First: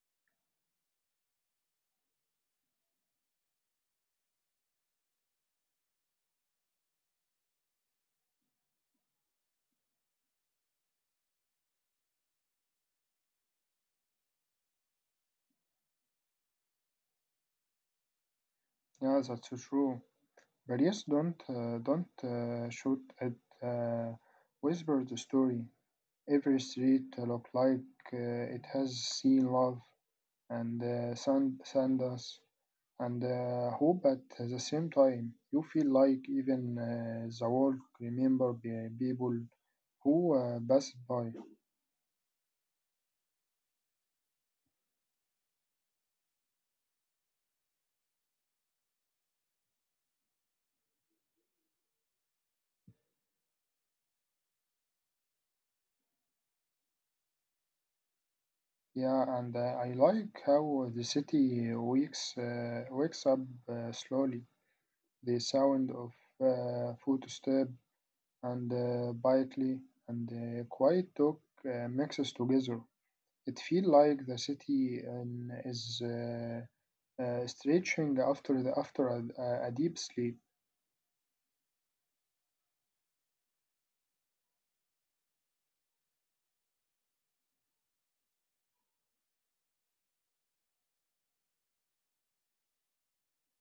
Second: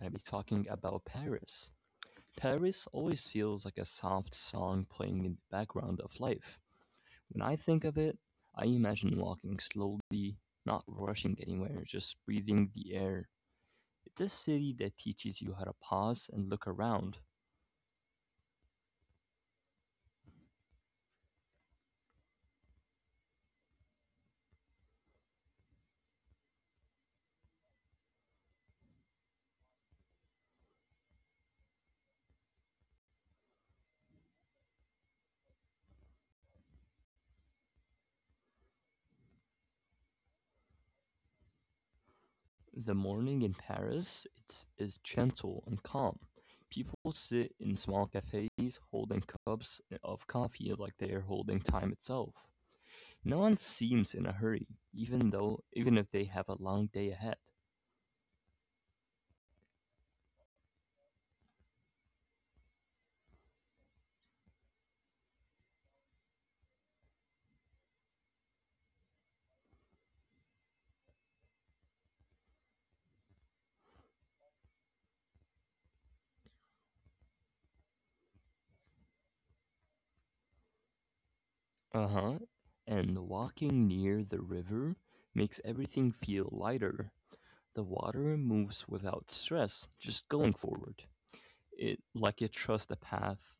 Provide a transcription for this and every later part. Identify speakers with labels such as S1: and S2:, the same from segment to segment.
S1: going to be talking about Paris. Paris always feels like a soft song playing in the background of life. When I think of it, I imagine walking slowly, not rushing anywhere, just breathing the air. It's a city that teaches you how to pause and look around.
S2: Yeah, that's true. But yes, don't shoot at uh, whisper the story. Every street look like it has seen love and sandals and hope at the same time. You feel like even the world remember the people who passed by.
S1: The morning in Paris is gentle and calm. People sit in small cafes holding cups of coffee like they are holding time itself. No one seems in a hurry, even if they have a long day ahead.
S2: Yeah, and I like how the city wakes wakes up slowly. The sound of footstep and quiet talk mixes together. It feels like the city is stretching after a deep sleep.
S1: Uh-huh. And walking near the river makes everything feel lighter. The water moves without stress, just going forward. It like it trusts the path.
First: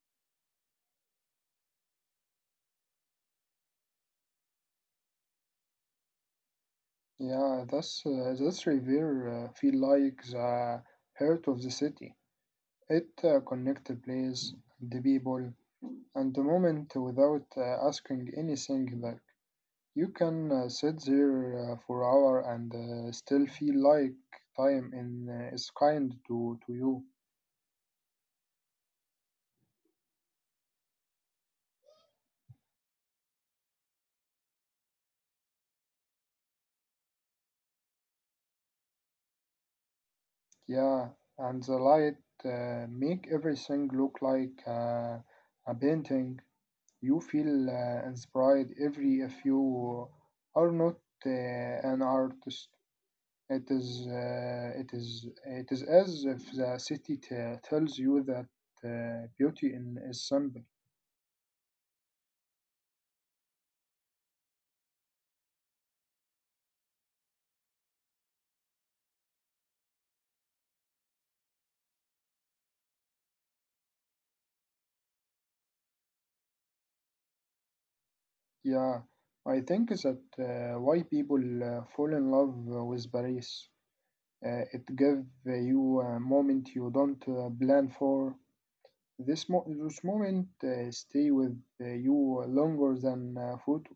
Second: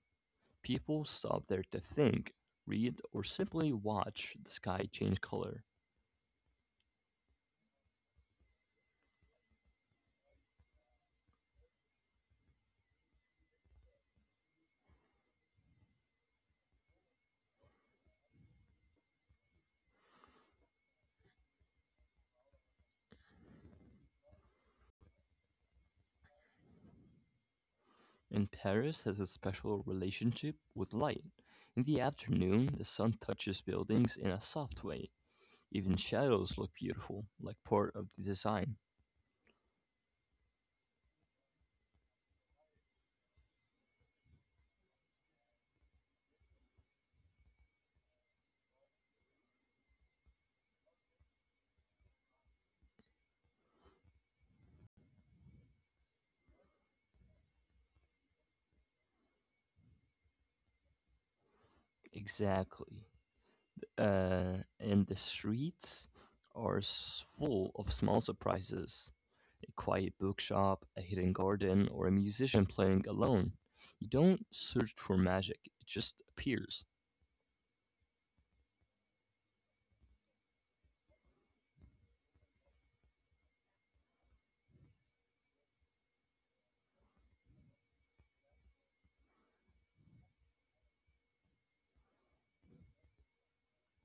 S1: People stop there to think, read, or simply watch the sky change color.
S2: Yeah, that's river feel like the heart of the city. It connects the place, the people, and the moment without asking anything back. You can sit there for hour and still feel like time is kind to you.
S1: And Paris has a special relationship with light. In the afternoon, the sun touches buildings in a soft way. Even shadows look beautiful, like part of the design.
S2: Yeah, and the light make everything look like a painting. You feel inspired every if you are not an artist. It is as if the city tells you that beauty in is simple.
S1: Exactly. And the streets are full of small surprises. A quiet bookshop, a hidden garden, or a musician playing alone. You don't search for magic, it just appears.
S2: Yeah, I think is that why people fall in love with Paris. It gives you a moment you don't plan for. This this moment stay with you longer than photo.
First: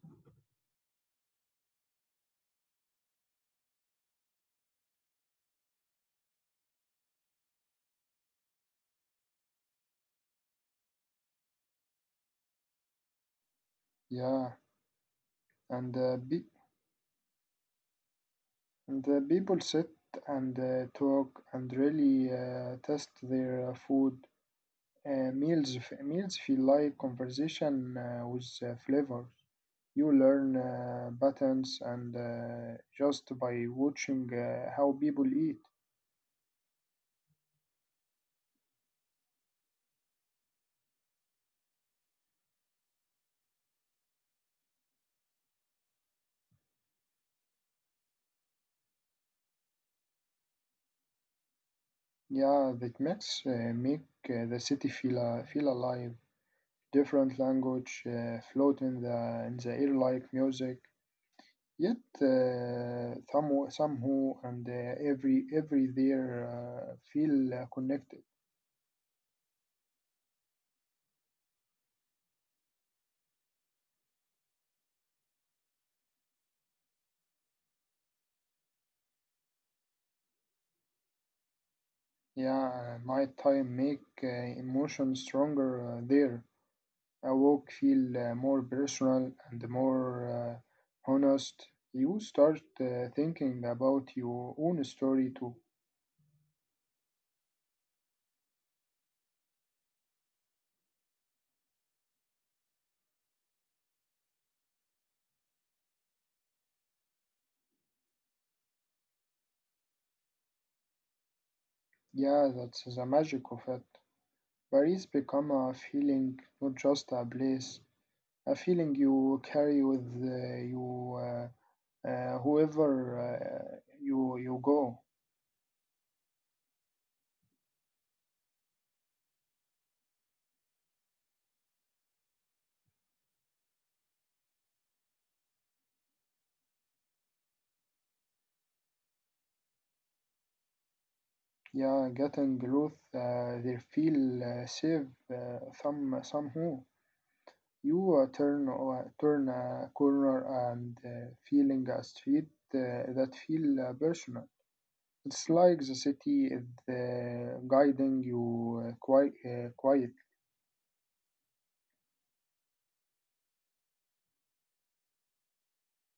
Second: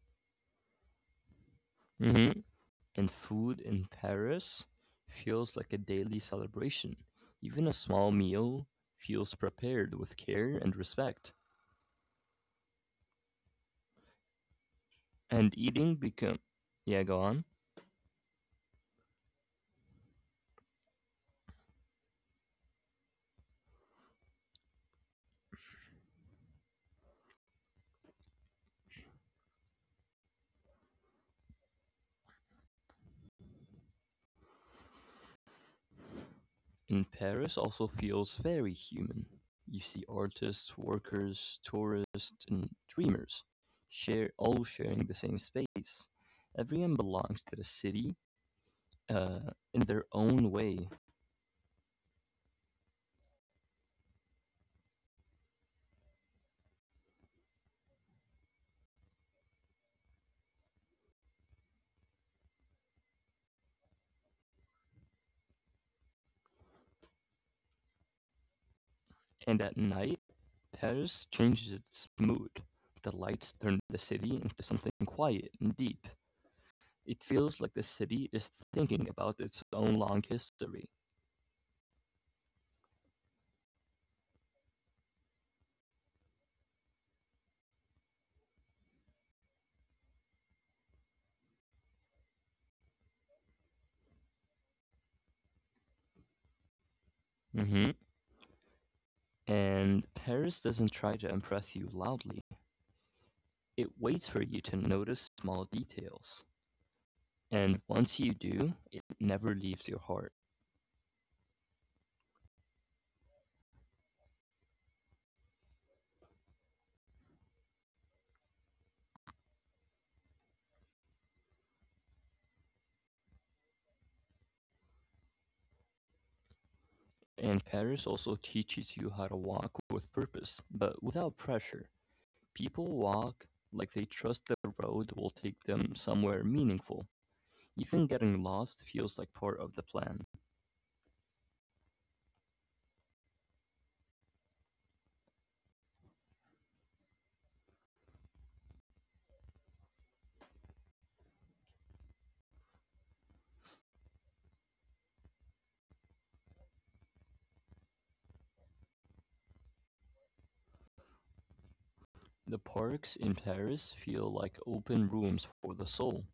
S1: Hmm And food in Paris feels like a daily celebration. Even a small meal feels prepared with care and respect.
S2: Yeah,
S1: And
S2: and
S1: eating
S2: be-
S1: become, yeah, go on.
S2: and people sit and talk and really test their food. Meals feel like conversation with flavors. You learn patterns and just by watching how people eat.
S1: And Paris also feels very human. You see artists, workers, tourists, and dreamers share all sharing the same space. Everyone belongs to the city in their own way.
S2: Yeah, that makes make the city feel alive. Different language float in the air like music. Yet somehow and every there feel connected.
S1: And at night, Paris changes its mood. The lights turn the city into something quiet and deep. It feels like the city is thinking about its own long history.
S2: Yeah, night time make emotion stronger there. A walk feel more personal and more honest. You start thinking about your own story too.
S1: Hmm And Paris doesn't try to impress you loudly. It waits for you to notice small details, and once you do, it never leaves your heart.
S2: Yeah, that's the magic of it. Paris become a feeling, not just a place. A feeling you carry with you whoever uh, you go.
S1: And Paris also teaches you how to walk with purpose, but without pressure. People walk like they trust the road will take them somewhere meaningful. Even getting lost feels like part of the plan.
S2: Yeah, getting growth, they feel safe somehow. You turn a corner and feeling a street that feel personal. It's like the city is guiding you quite quiet.
S1: The parks in Paris feel like open rooms for the soul.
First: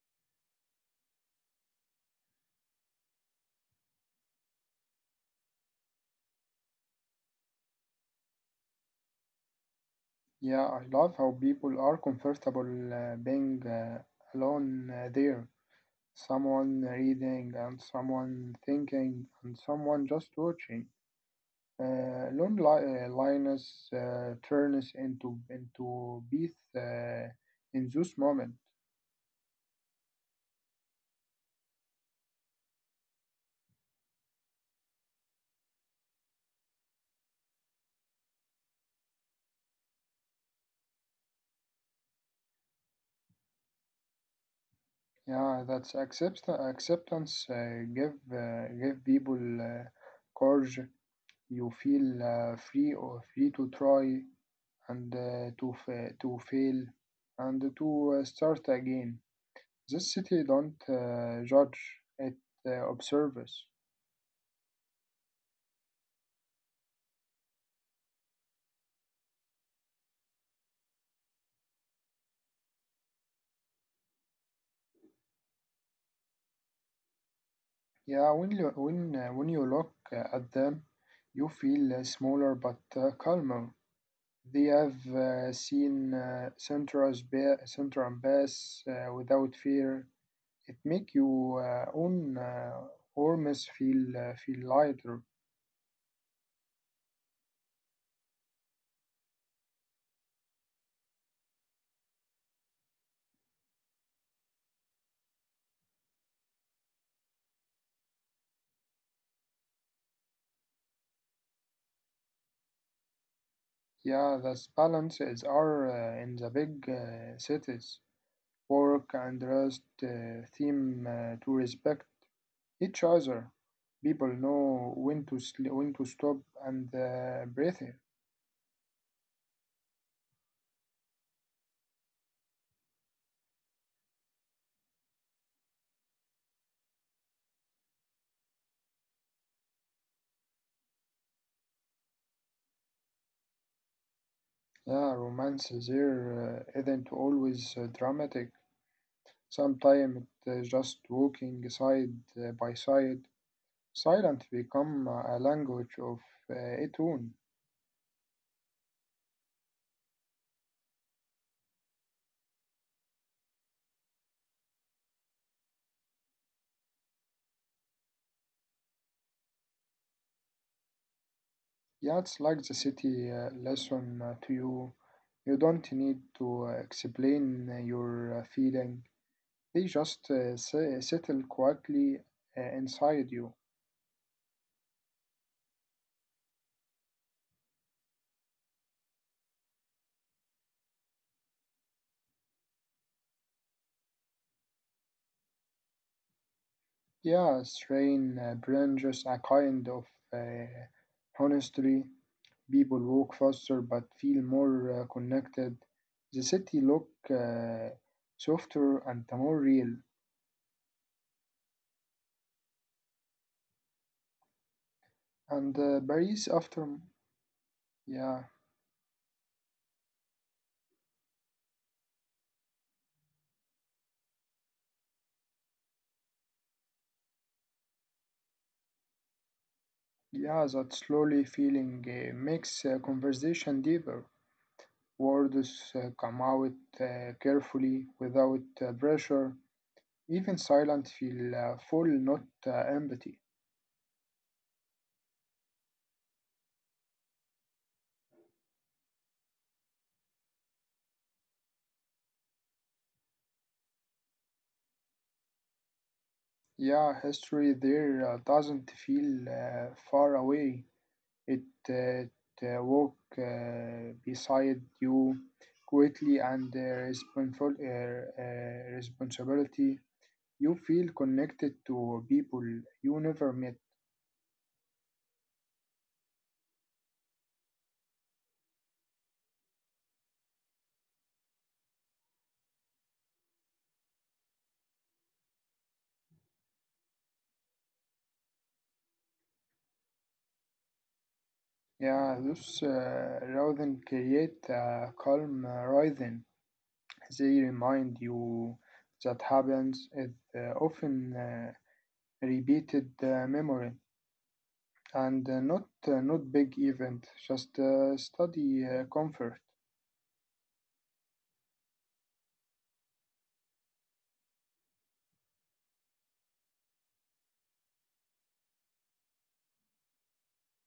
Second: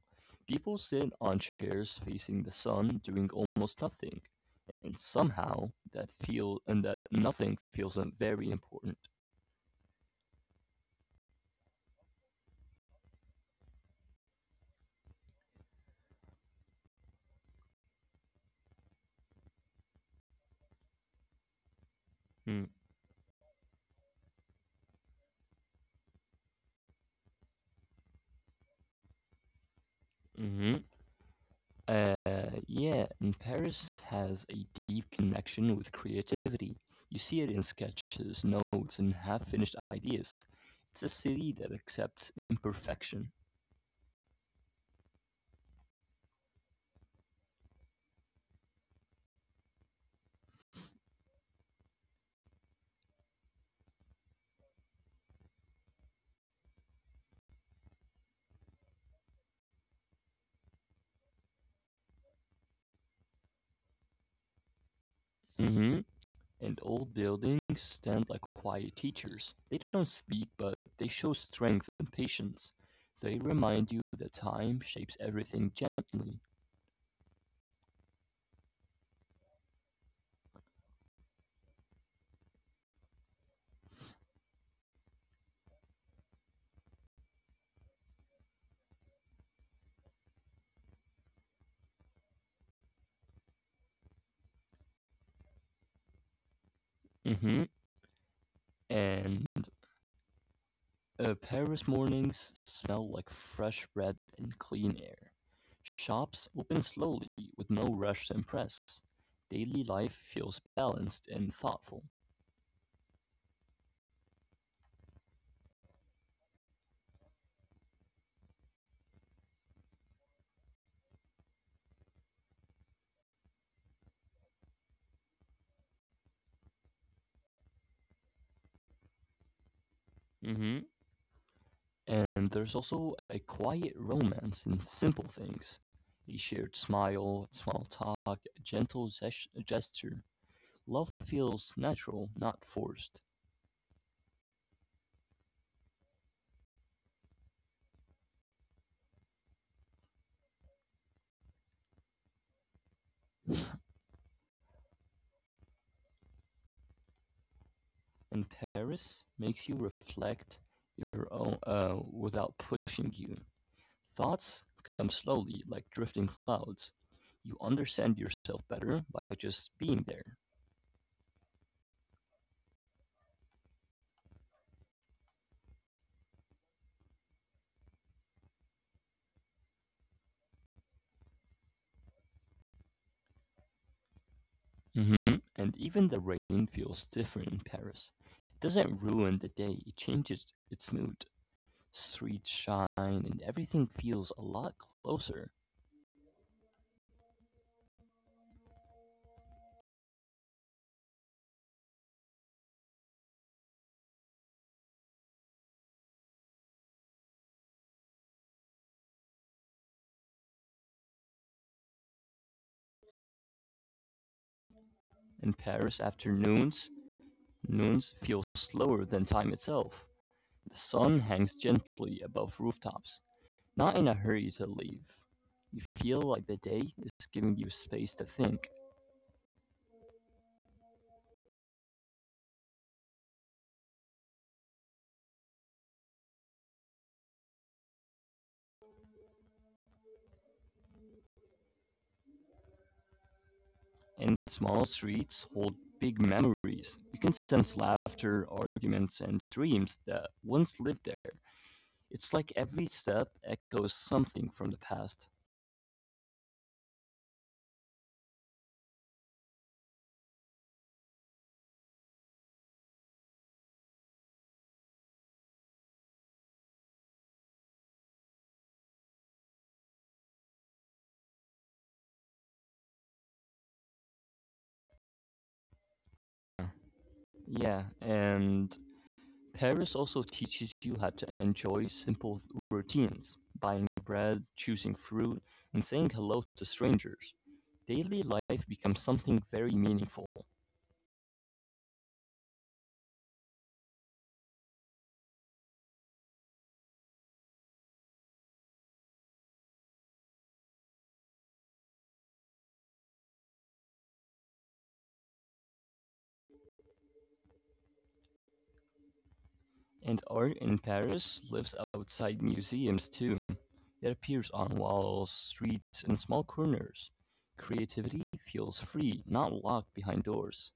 S1: People sit on chairs facing the sun doing almost nothing, and somehow that nothing feels very important.
S2: Yeah, I love how people are comfortable being alone there. Someone reading and someone thinking and someone just watching. Lioness turns into beath in this moment.
S1: Mm-hmm. Uh, yeah, and Paris has a deep connection with creativity. You see it in sketches, notes, and half finished ideas. It's a city that accepts imperfection.
S2: Yeah, acceptance. Give people courage. You feel free or free to try and to fail and to start again. This city don't judge; it observes.
S1: Mm-hmm. And old buildings stand like quiet teachers. They don't speak, but they show strength and patience. They remind you that time shapes everything gently.
S2: Yeah, when you look at them, you feel smaller but calmer. They have seen Central Bass without fear. It make you own arms feel lighter.
S1: Hmm And Paris mornings smell like fresh bread and clean air. Shops open slowly with no rush to impress. Daily life feels balanced and thoughtful.
S2: Yeah, that's balance is are in the big cities. Work and rest theme to respect each other. People know when to stop and breathe.
S1: Hmm And there's also a quiet romance in simple things, a shared smile, small talk, a gentle gesture. Love feels natural, not forced.
S2: Yeah, romance is here isn't always dramatic. Sometimes it's just walking side by side. Silence become a language of uh, its own.
S1: And Paris makes you reflect your own without pushing you. Thoughts come slowly, like drifting clouds. You understand yourself better by just being there.
S2: Yeah, it's like the city lesson to you. You don't need to explain your feeling. They just settle quietly inside you.
S1: Hmm And even the rain feels different in Paris. It doesn't ruin the day, it changes its mood. Streets shine and everything feels a lot closer.
S2: Yeah, Srain brings a kind of uh, honesty. People walk faster but feel more connected. The city look softer and more real. And
S1: In
S2: Paris
S1: Paris
S2: after,
S1: afternoons,
S2: yeah,
S1: noons feel slower than time itself. The sun hangs gently above rooftops, not in a hurry to leave. You feel like the day is giving you space to think,
S2: yeah, that slowly feeling makes conversation deeper. Words come out carefully without pressure. Even silent feel full, not empty.
S1: and small streets hold big memories. You can sense laughter, arguments, and dreams that once lived there. It's like every step echoes something from the past.
S2: Yeah, history there doesn't feel far away. It, it walk beside you quietly and responsible responsibility. You feel connected to people you never met.
S1: Yeah, and Paris also teaches you how to enjoy simple routines, buying bread, choosing fruit, and saying hello to strangers. Daily life becomes something very meaningful,
S2: Yeah, those rather create a calm rhythm. They remind you that happens is often repeated memory. And not big event, just study comfort.
S1: and art in Paris lives outside museums too. It appears on walls, streets, and small corners. Creativity feels free, not locked behind doors.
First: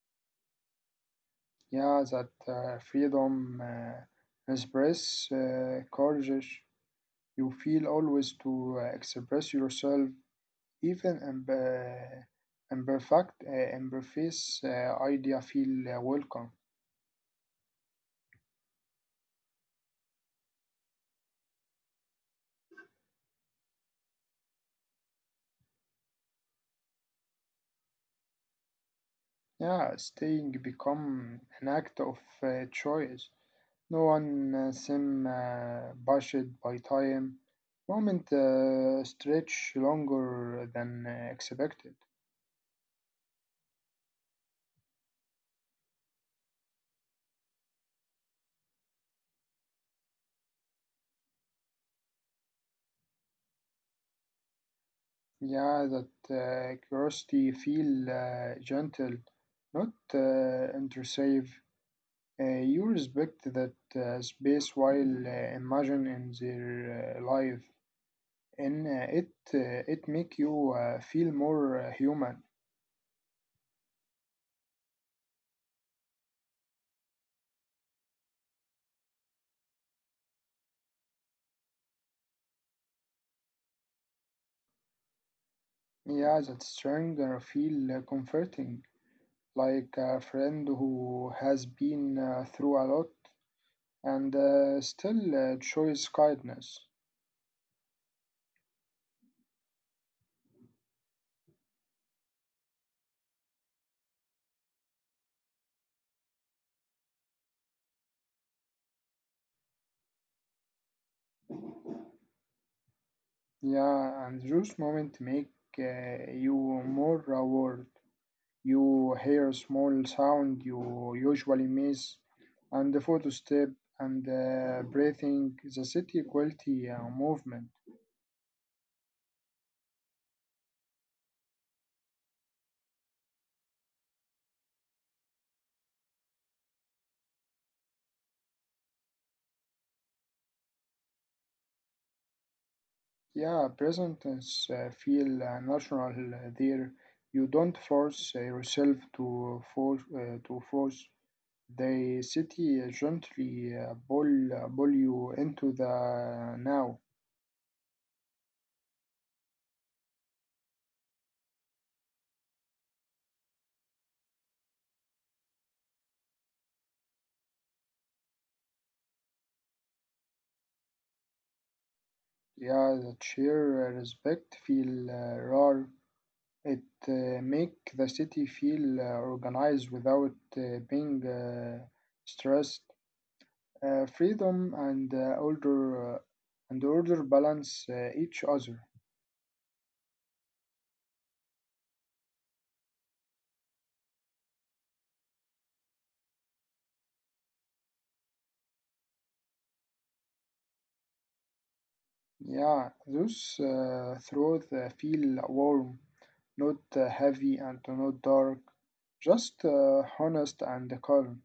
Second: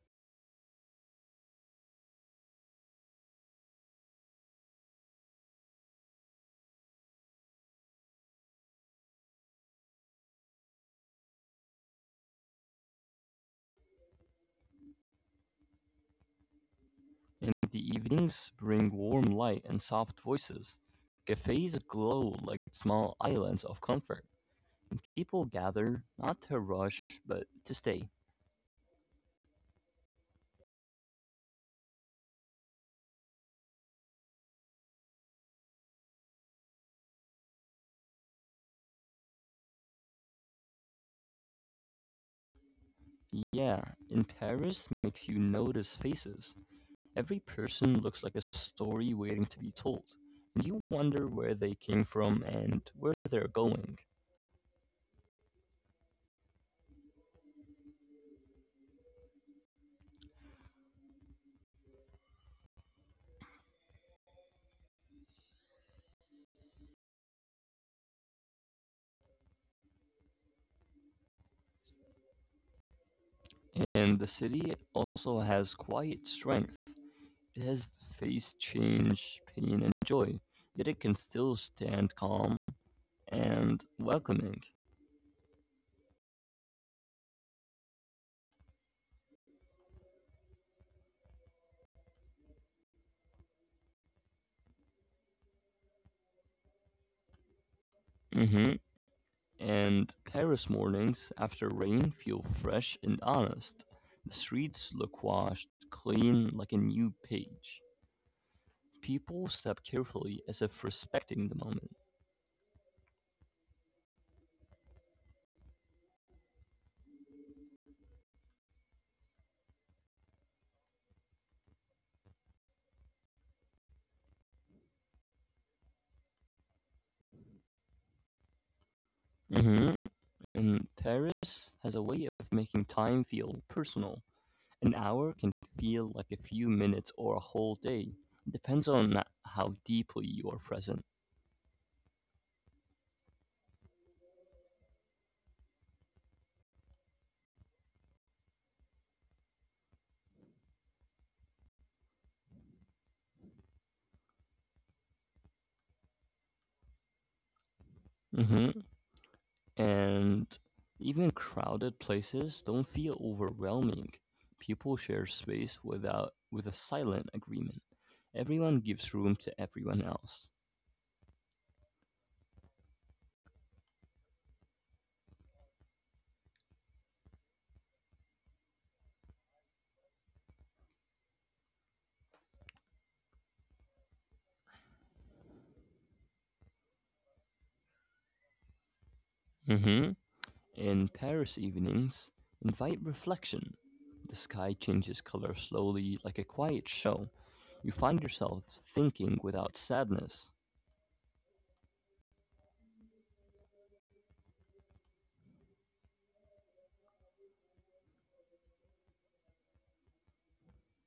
S2: Yeah, that freedom express courage. You feel always to express yourself, even in imperfect idea feel welcome.
S1: And the evenings bring warm light and soft voices. Cafes glow like small islands of comfort. People gather, not to rush, but to stay.
S2: Yeah, staying become an act of choice. No one seemed pushed by time. Moment stretch longer than expected.
S1: Yeah, in Paris makes you notice faces. Every person looks like a story waiting to be told. And you wonder where they came from and where they're going.
S2: Yeah, that curiosity feel gentle, not intrusive. You respect that space while imagining their life, and it make you feel more human.
S1: And the city also has quiet strength. It has faced change, pain, and joy, yet it can still stand calm and welcoming.
S2: Yeah, that stronger feel comforting, like a friend who has been through a lot and still shows kindness.
S1: Hmm And Paris mornings after rain feel fresh and honest. The streets look washed, clean, like a new page. People step carefully as if respecting the moment.
S2: Yeah, and those moments make you more aware. You hear a small sound you usually miss, and the photo step and breathing, the city quality movement.
S1: Hmm And Paris has a way of making time feel personal. An hour can feel like a few minutes or a whole day. Depends on how deeply you are present.
S2: Yeah, presence feel natural there. You don't force yourself to force the city gently pull you into the now.
S1: Hmm And even crowded places don't feel overwhelming. People share space without with a silent agreement. Everyone gives room to everyone else.
S2: Yeah, that sheer respect feel rare. It make the city feel organized without being stressed. Freedom and order and order balance each other.
S1: Hmm In Paris evenings, invite reflection. The sky changes color slowly like a quiet show. You find yourself thinking without sadness.
S2: Yeah, those throats feel warm, not heavy and not dark, just honest and calm.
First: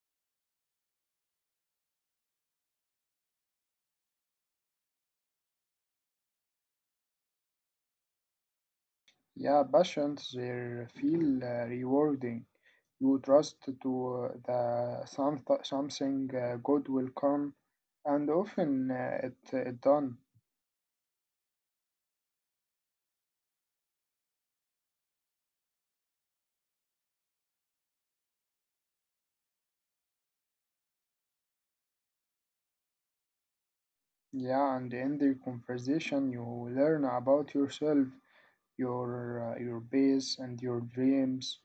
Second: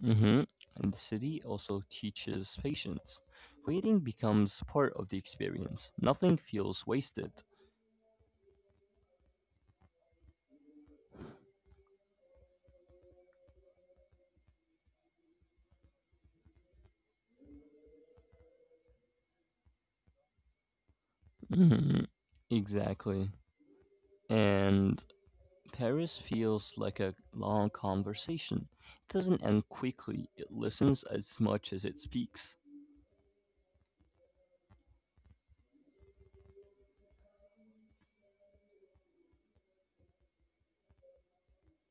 S1: Hmm And the city also teaches patience. Waiting becomes part of the experience. Nothing feels wasted.
S2: Yeah, passions they feel rewarding. You trust to the some something good will come, and often it done.
S1: Hmm Exactly. And Paris feels like a long conversation. It doesn't end quickly, it listens as much as it speaks.
S2: Yeah, and in the conversation you learn about yourself, your base and your dreams,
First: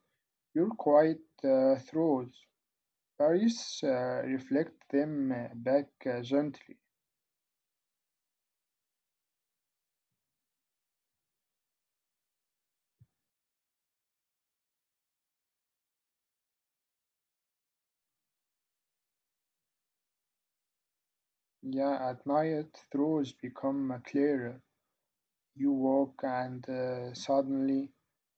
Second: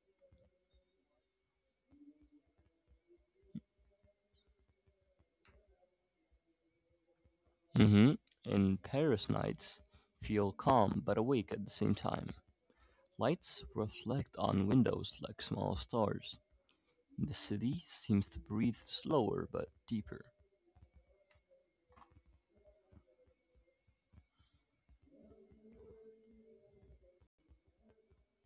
S2: your quiet throats. Paris reflect them back gently.
S1: Hmm And Paris nights feel calm but awake at the same time. Lights reflect on windows like small stars. The city seems to breathe slower but deeper.
S2: Yeah, at night, throws become clearer. You walk and suddenly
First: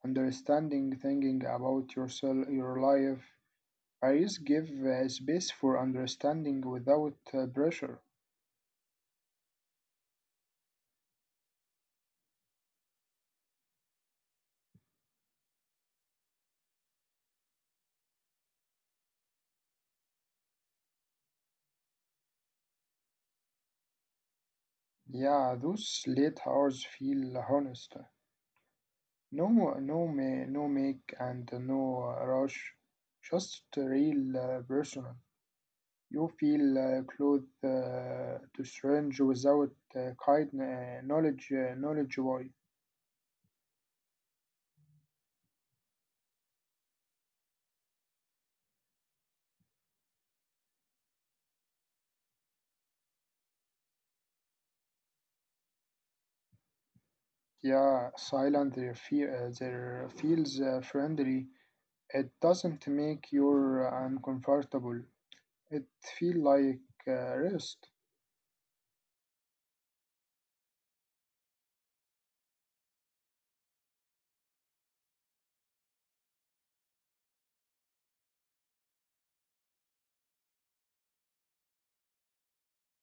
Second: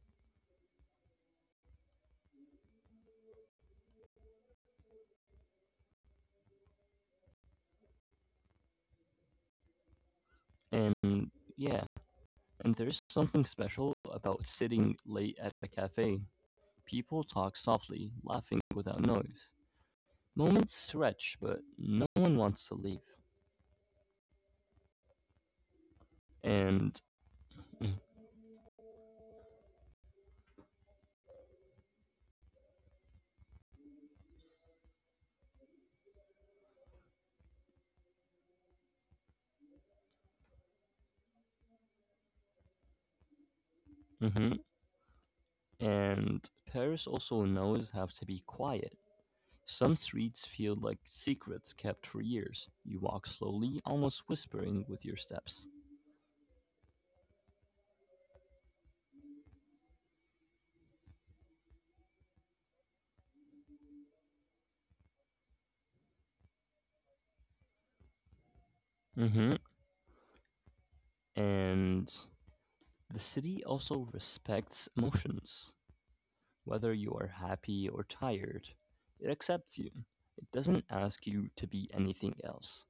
S2: understanding, thinking about yourself, your life. Paris give space for understanding without pressure.
S1: And yeah, and there's something special about sitting late at a cafe. People talk softly, laughing without noise. Moments stretch, but no one wants to leave.
S2: Yeah, those late hours
S1: And
S2: feel honest. No, no make and no rush. Just real personal. You feel close to strange without kind knowledge, knowledge why.
S1: mhm, and Paris also knows how to be quiet. Some streets feel like secrets kept for years. You walk slowly, almost whispering with your steps.
S2: Yeah, silent their fear, their feels friendly. It doesn't make you uncomfortable. It feel like rest.
S1: Hmm And the city also respects emotions. Whether you are happy or tired, it accepts you. It doesn't ask you to be anything else.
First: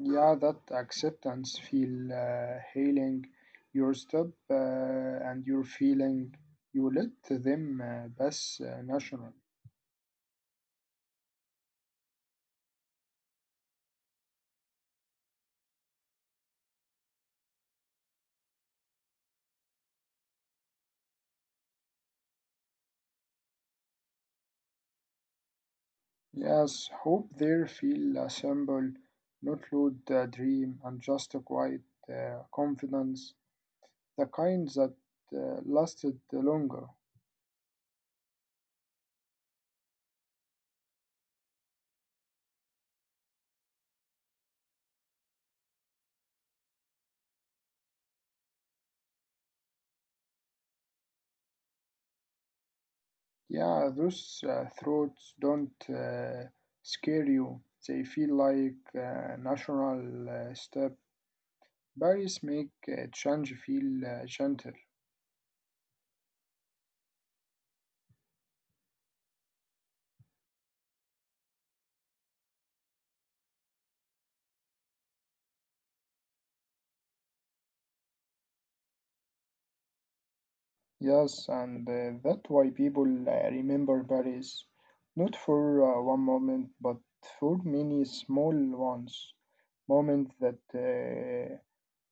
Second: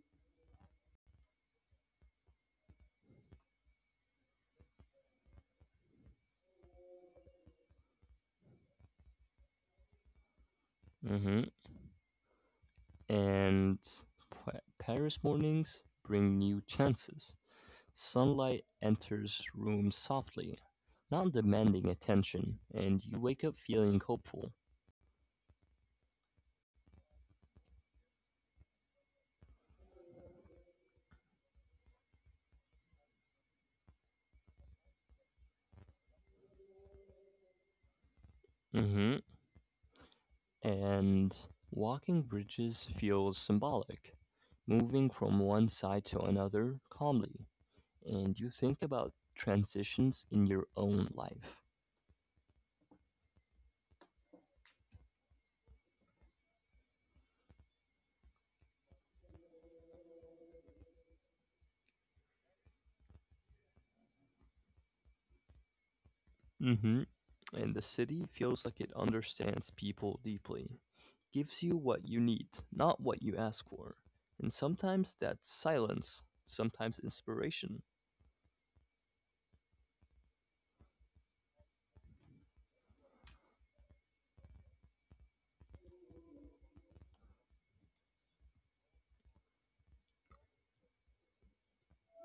S2: Yeah, that acceptance feel healing your step and your feeling. You let them pass national.
S1: Hmm and Paris mornings bring new chances. Sunlight enters rooms softly, not demanding attention, and you wake up feeling hopeful.
S2: Yes, hope there feel simple, not loud dream and just a quiet confidence, the kind that lasted longer.
S1: Hmm And walking bridges feels symbolic, moving from one side to another calmly, and you think about transitions in your own life.
S2: Yeah, those thoughts don't scare you. They feel like a natural step. Paris make change feel gentle.
S1: Hmm And the city feels like it understands people deeply. Gives you what you need, not what you ask for. And sometimes that's silence, sometimes inspiration.
S2: Yes, and that's why people remember Paris, not for one moment, but for many small ones, moments that uh,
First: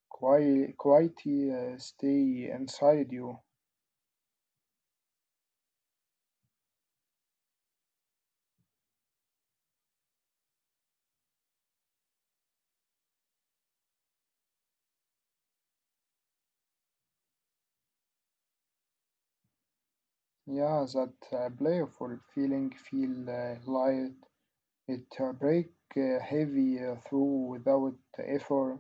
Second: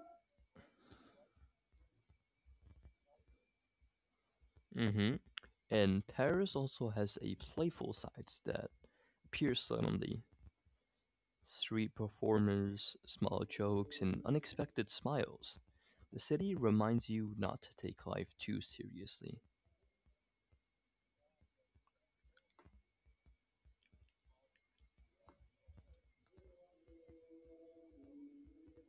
S2: quite, quite stay inside you.
S1: Mm-hmm. And Paris also has a playful side that appears suddenly, street performers, small jokes, and unexpected smiles. The city reminds you not to take life too seriously.
S2: Yeah, that playful feeling feel light. It break heavy through without effort,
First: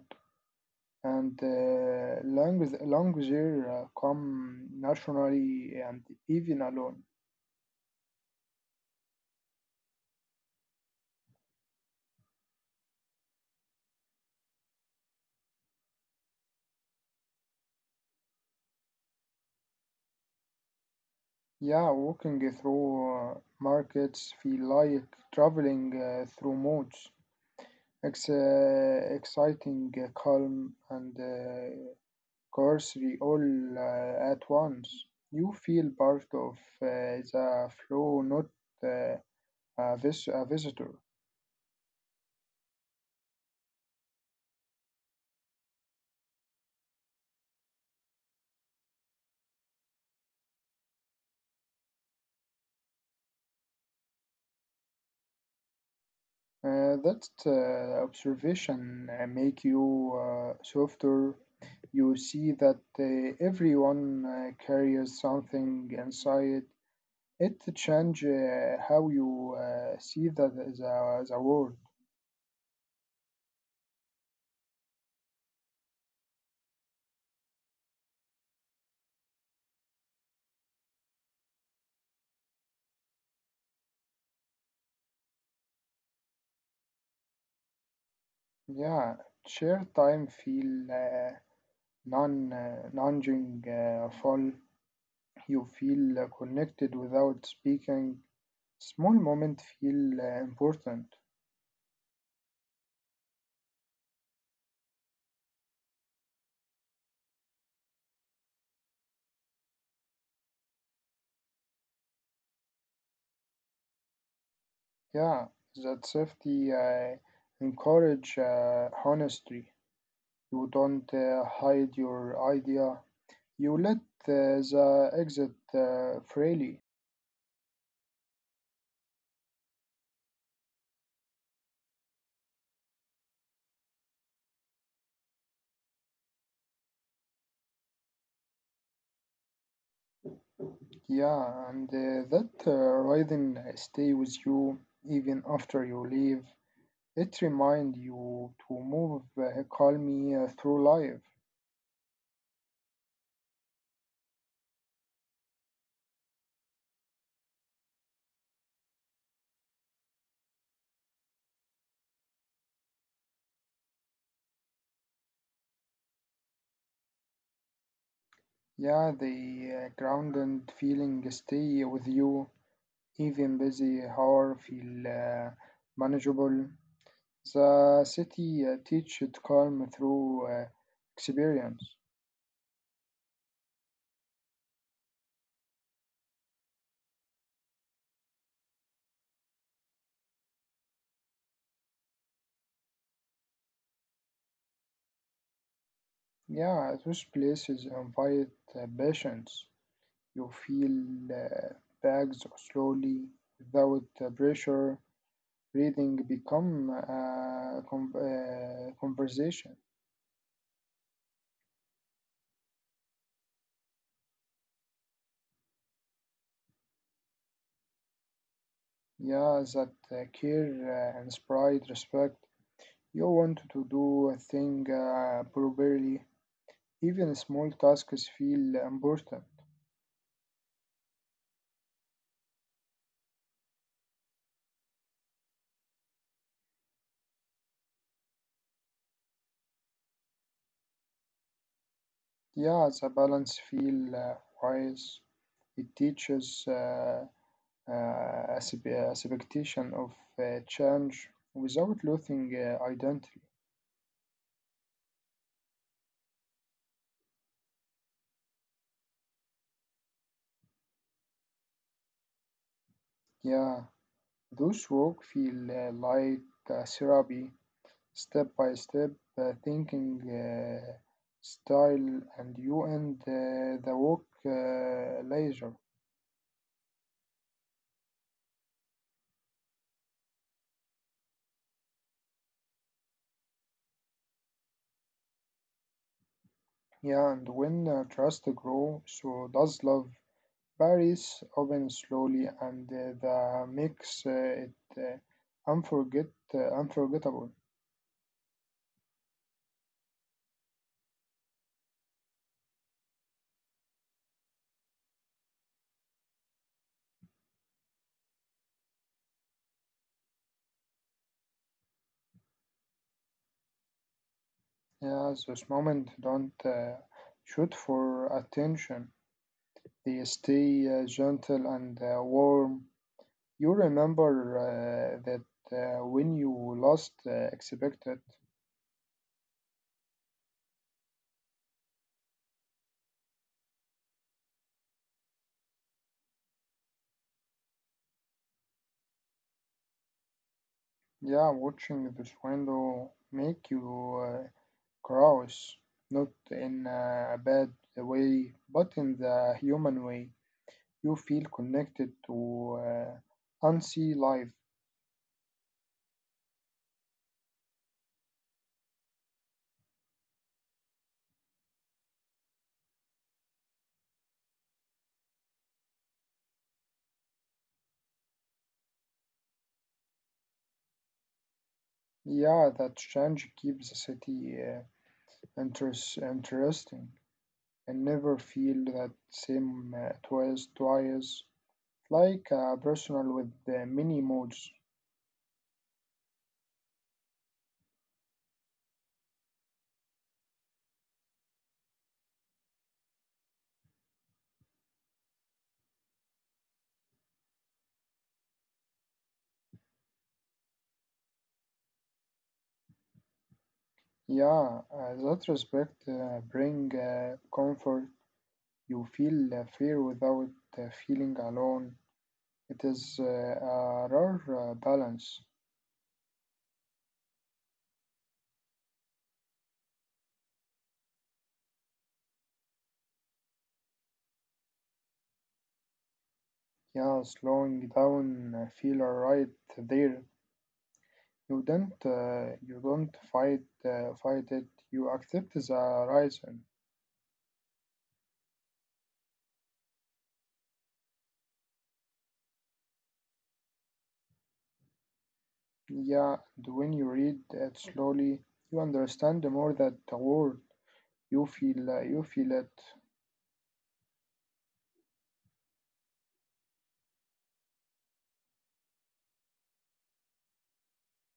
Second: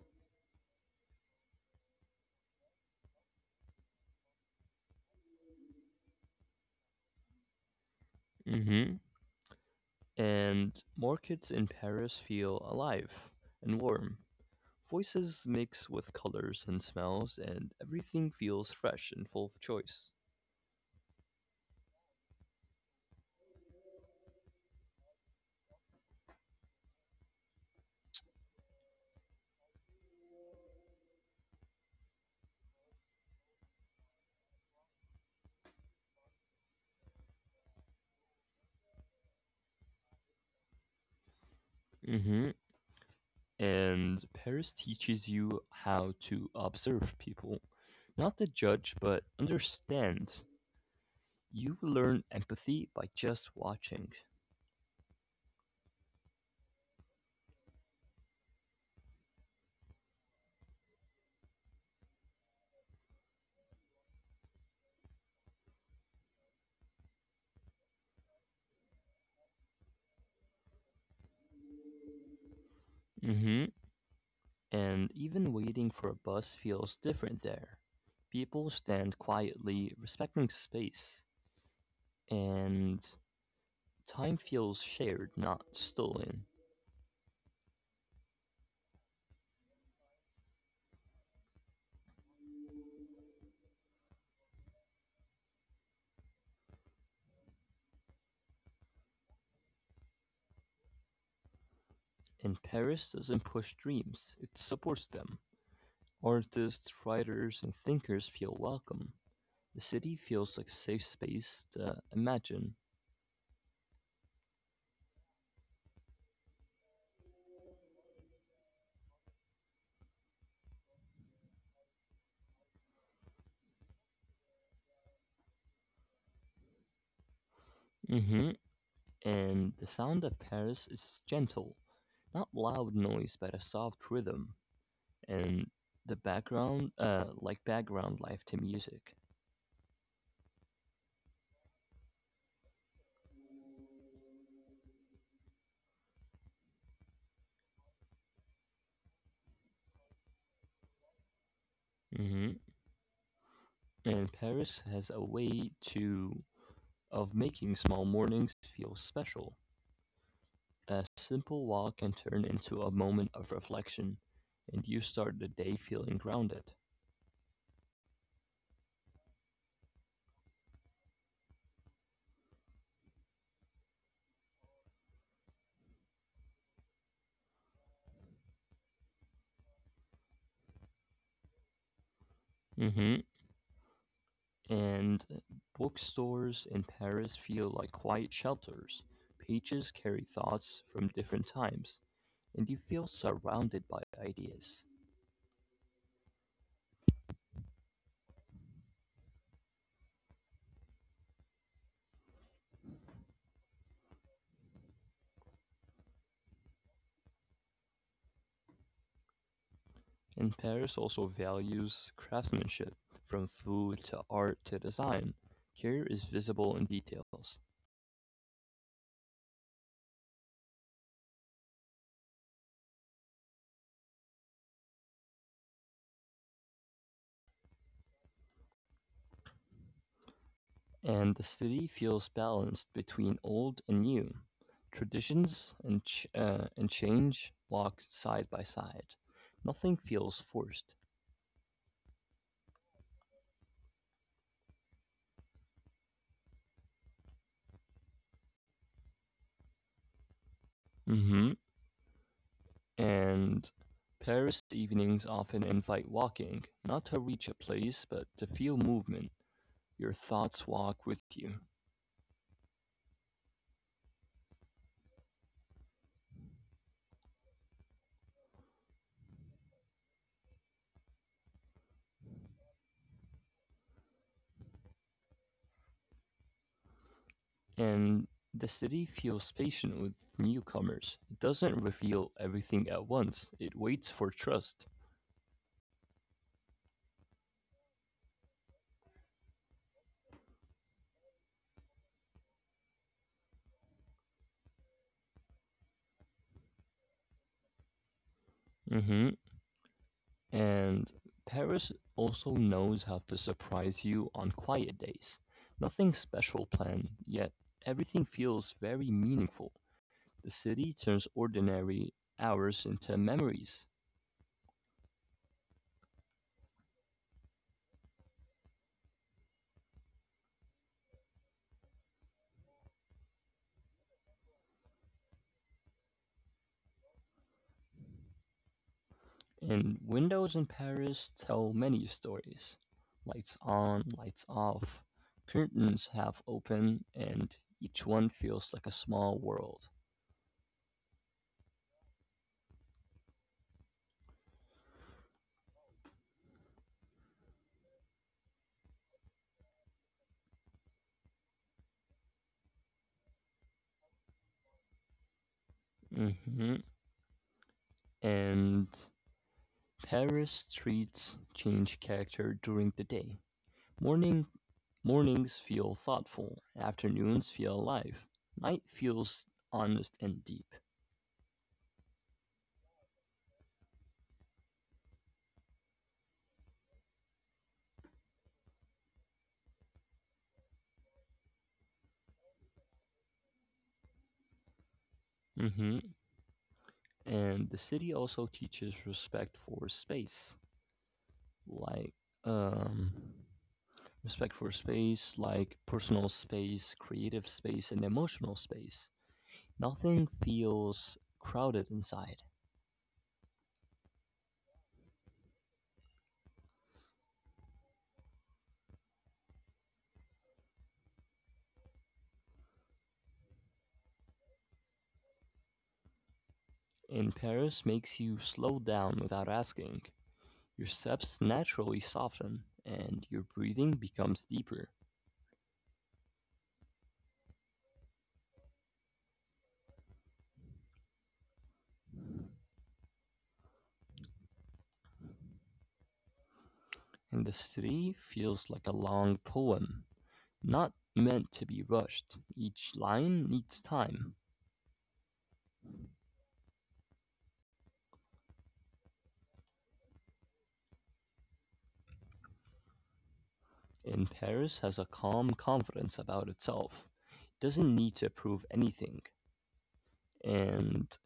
S2: and lungs here come naturally and even alone.
S1: Mm-hmm. And markets in Paris feel alive and warm. Voices mix with colors and smells, and everything feels fresh and full of choice.
S2: Yeah, walking through markets feel like traveling through modes. It's exciting, calm, and cursory all at once. You feel part of the flow, not uh, a visitor.
S1: Hmm And Paris teaches you how to observe people, not to judge, but understand. You learn empathy by just watching.
S2: That observation make you softer. You see that everyone carries something inside. It change how you see the world.
S1: Hmm And even waiting for a bus feels different there. People stand quietly, respecting space, and time feels shared, not stolen.
S2: Yeah, share time feel non nudging full. You feel connected without speaking. Small moment feel important.
S1: And Paris doesn't push dreams, it supports them. Artists, writers, and thinkers feel welcome. The city feels like a safe space to imagine.
S2: Yeah, that safety encourage honesty. You don't hide your idea. You let the exit freely.
S1: Hmm And the sound of Paris is gentle, not loud noise, but a soft rhythm. And the background, like background life to music.
S2: Yeah, and that rhythm stay with you even after you leave. It remind you to move calmly through life.
S1: Hmm And Paris has a way to of making small mornings feel special. A simple walk can turn into a moment of reflection, and you start the day feeling grounded.
S2: Yeah, the grounded feeling stay with you even busy hour feel manageable. The city teach it calm through experience.
S1: Hmm And bookstores in Paris feel like quiet shelters. Pages carry thoughts from different times, and you feel surrounded by ideas.
S2: Yeah, those places invite patience. You feel uh, bags slowly without pressure. Breathing become a conversation.
S1: And Paris also values craftsmanship, from food to art to design. Care is visible in details.
S2: Yeah, that care inspired respect. You want to do a thing properly. Even small tasks feel important.
S1: And the city feels balanced between old and new. Traditions and, and change walk side by side. Nothing feels forced.
S2: Yeah, the balance feel wise. It teaches uh, acceptation of change
S1: Hmm
S2: without losing identity.
S1: And Paris evenings often invite walking, not to reach a place, but to feel movement. Your thoughts walk with you.
S2: Yeah, those walk feel like a therapy, step by step thinking style, and you end the walk later.
S1: And the city feels patient with newcomers. It doesn't reveal everything at once, it waits for trust.
S2: Yeah, and when trust grow, so does love. Paris opens slowly, and the makes it uh, unforget unforgettable.
S1: Hmm And Paris also knows how to surprise you on quiet days. Nothing special planned, yet everything feels very meaningful. The city turns ordinary hours into memories,
S2: Yeah, those moments don't shoot for attention. They stay gentle and warm. You remember that when you last expected,
S1: and windows in Paris tell many stories. Lights on, lights off, curtains half open, and each one feels like a small world.
S2: yeah, watching this window make you cross, not in a bad way, but in the human way. You feel connected to unsee life.
S1: Hmm And Paris streets change character during the day. Morning, Mornings feel thoughtful, afternoons feel alive, night feels honest and deep.
S2: Yeah, that change keeps the city interesting and never feel that same twice, like a personal with many modes.
S1: Hmm And the city also teaches respect for space, like um, like personal space, creative space, and emotional space. Nothing feels crowded inside.
S2: Yeah, that respect bring comfort. You feel fear without feeling alone. It is a rare balance.
S1: And Paris makes you slow down without asking. Your steps naturally soften, and your breathing becomes deeper.
S2: Yeah, slowing down feel right there. You don't fight fight it. You accept the horizon.
S1: Industry feels like a long poem, not meant to be rushed. Each line needs time.
S2: Yeah, and when you read it slowly, you understand more that the world. You feel it.
S1: And Paris has a calm confidence about itself. It doesn't need to prove anything. And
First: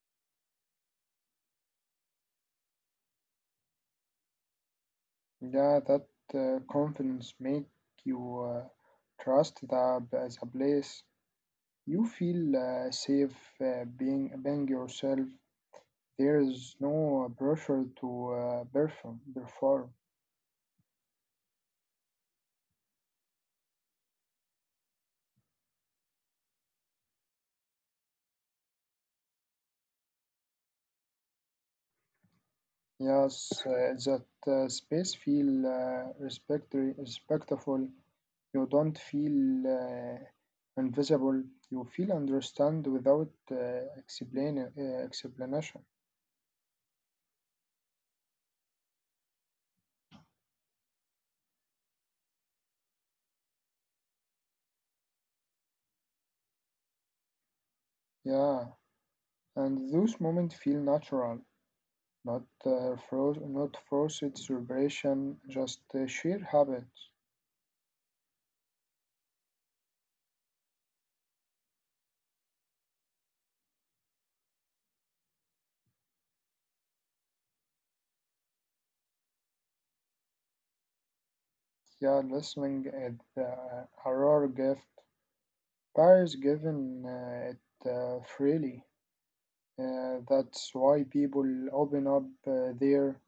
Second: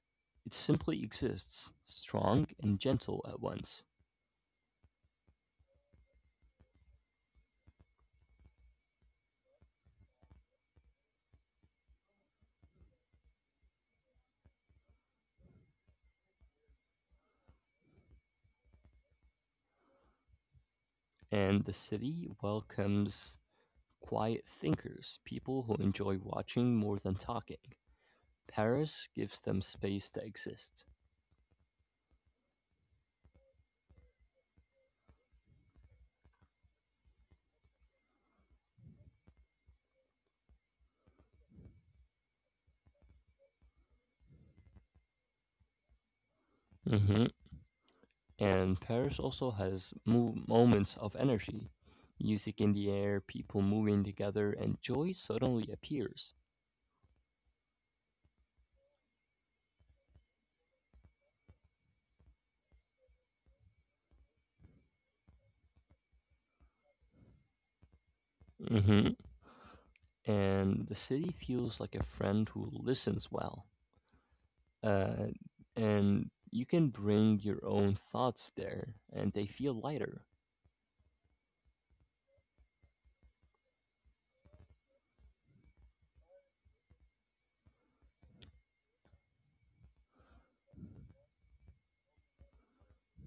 S1: it simply exists, strong and gentle at once.
S2: Yeah, that confidence make you trust the as a place. You feel safe being yourself. There is no pressure to perform.
S1: And the city welcomes quiet thinkers, people who enjoy watching more than talking. Paris gives them space to exist.
S2: Yes, that space feel respectful. You don't feel invisible. You feel understand without explain explanation.
S1: Hmm And Paris also has moments of energy, music in the air, people moving together, and joy suddenly appears.
S2: Yeah, and those moments feel natural. Not fro not forced celebration, just sheer habit.
S1: Hmm And the city feels like a friend who listens well. Uh, and you can bring your own thoughts there, and they feel lighter.
S2: Yeah, listening is a rare gift. Paris given it freely. That's why people open up there.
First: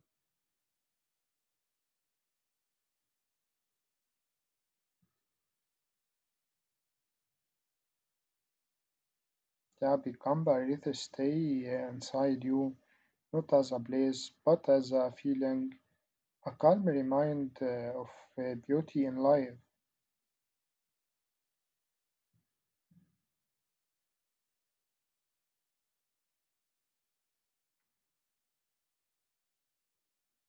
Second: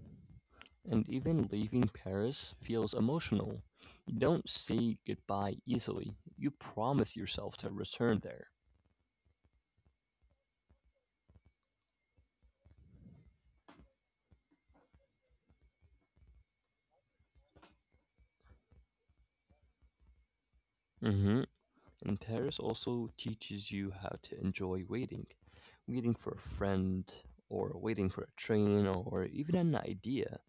S1: And even leaving Paris feels emotional. You don't say goodbye easily, you promise yourself to return there.
S2: Yeah, become Paris to stay inside you, not as a place, but as a feeling, a calm remind of beauty in life.
S1: Mhm. And Paris also teaches you how to enjoy waiting. Waiting for a friend, or waiting for a train, or even an idea.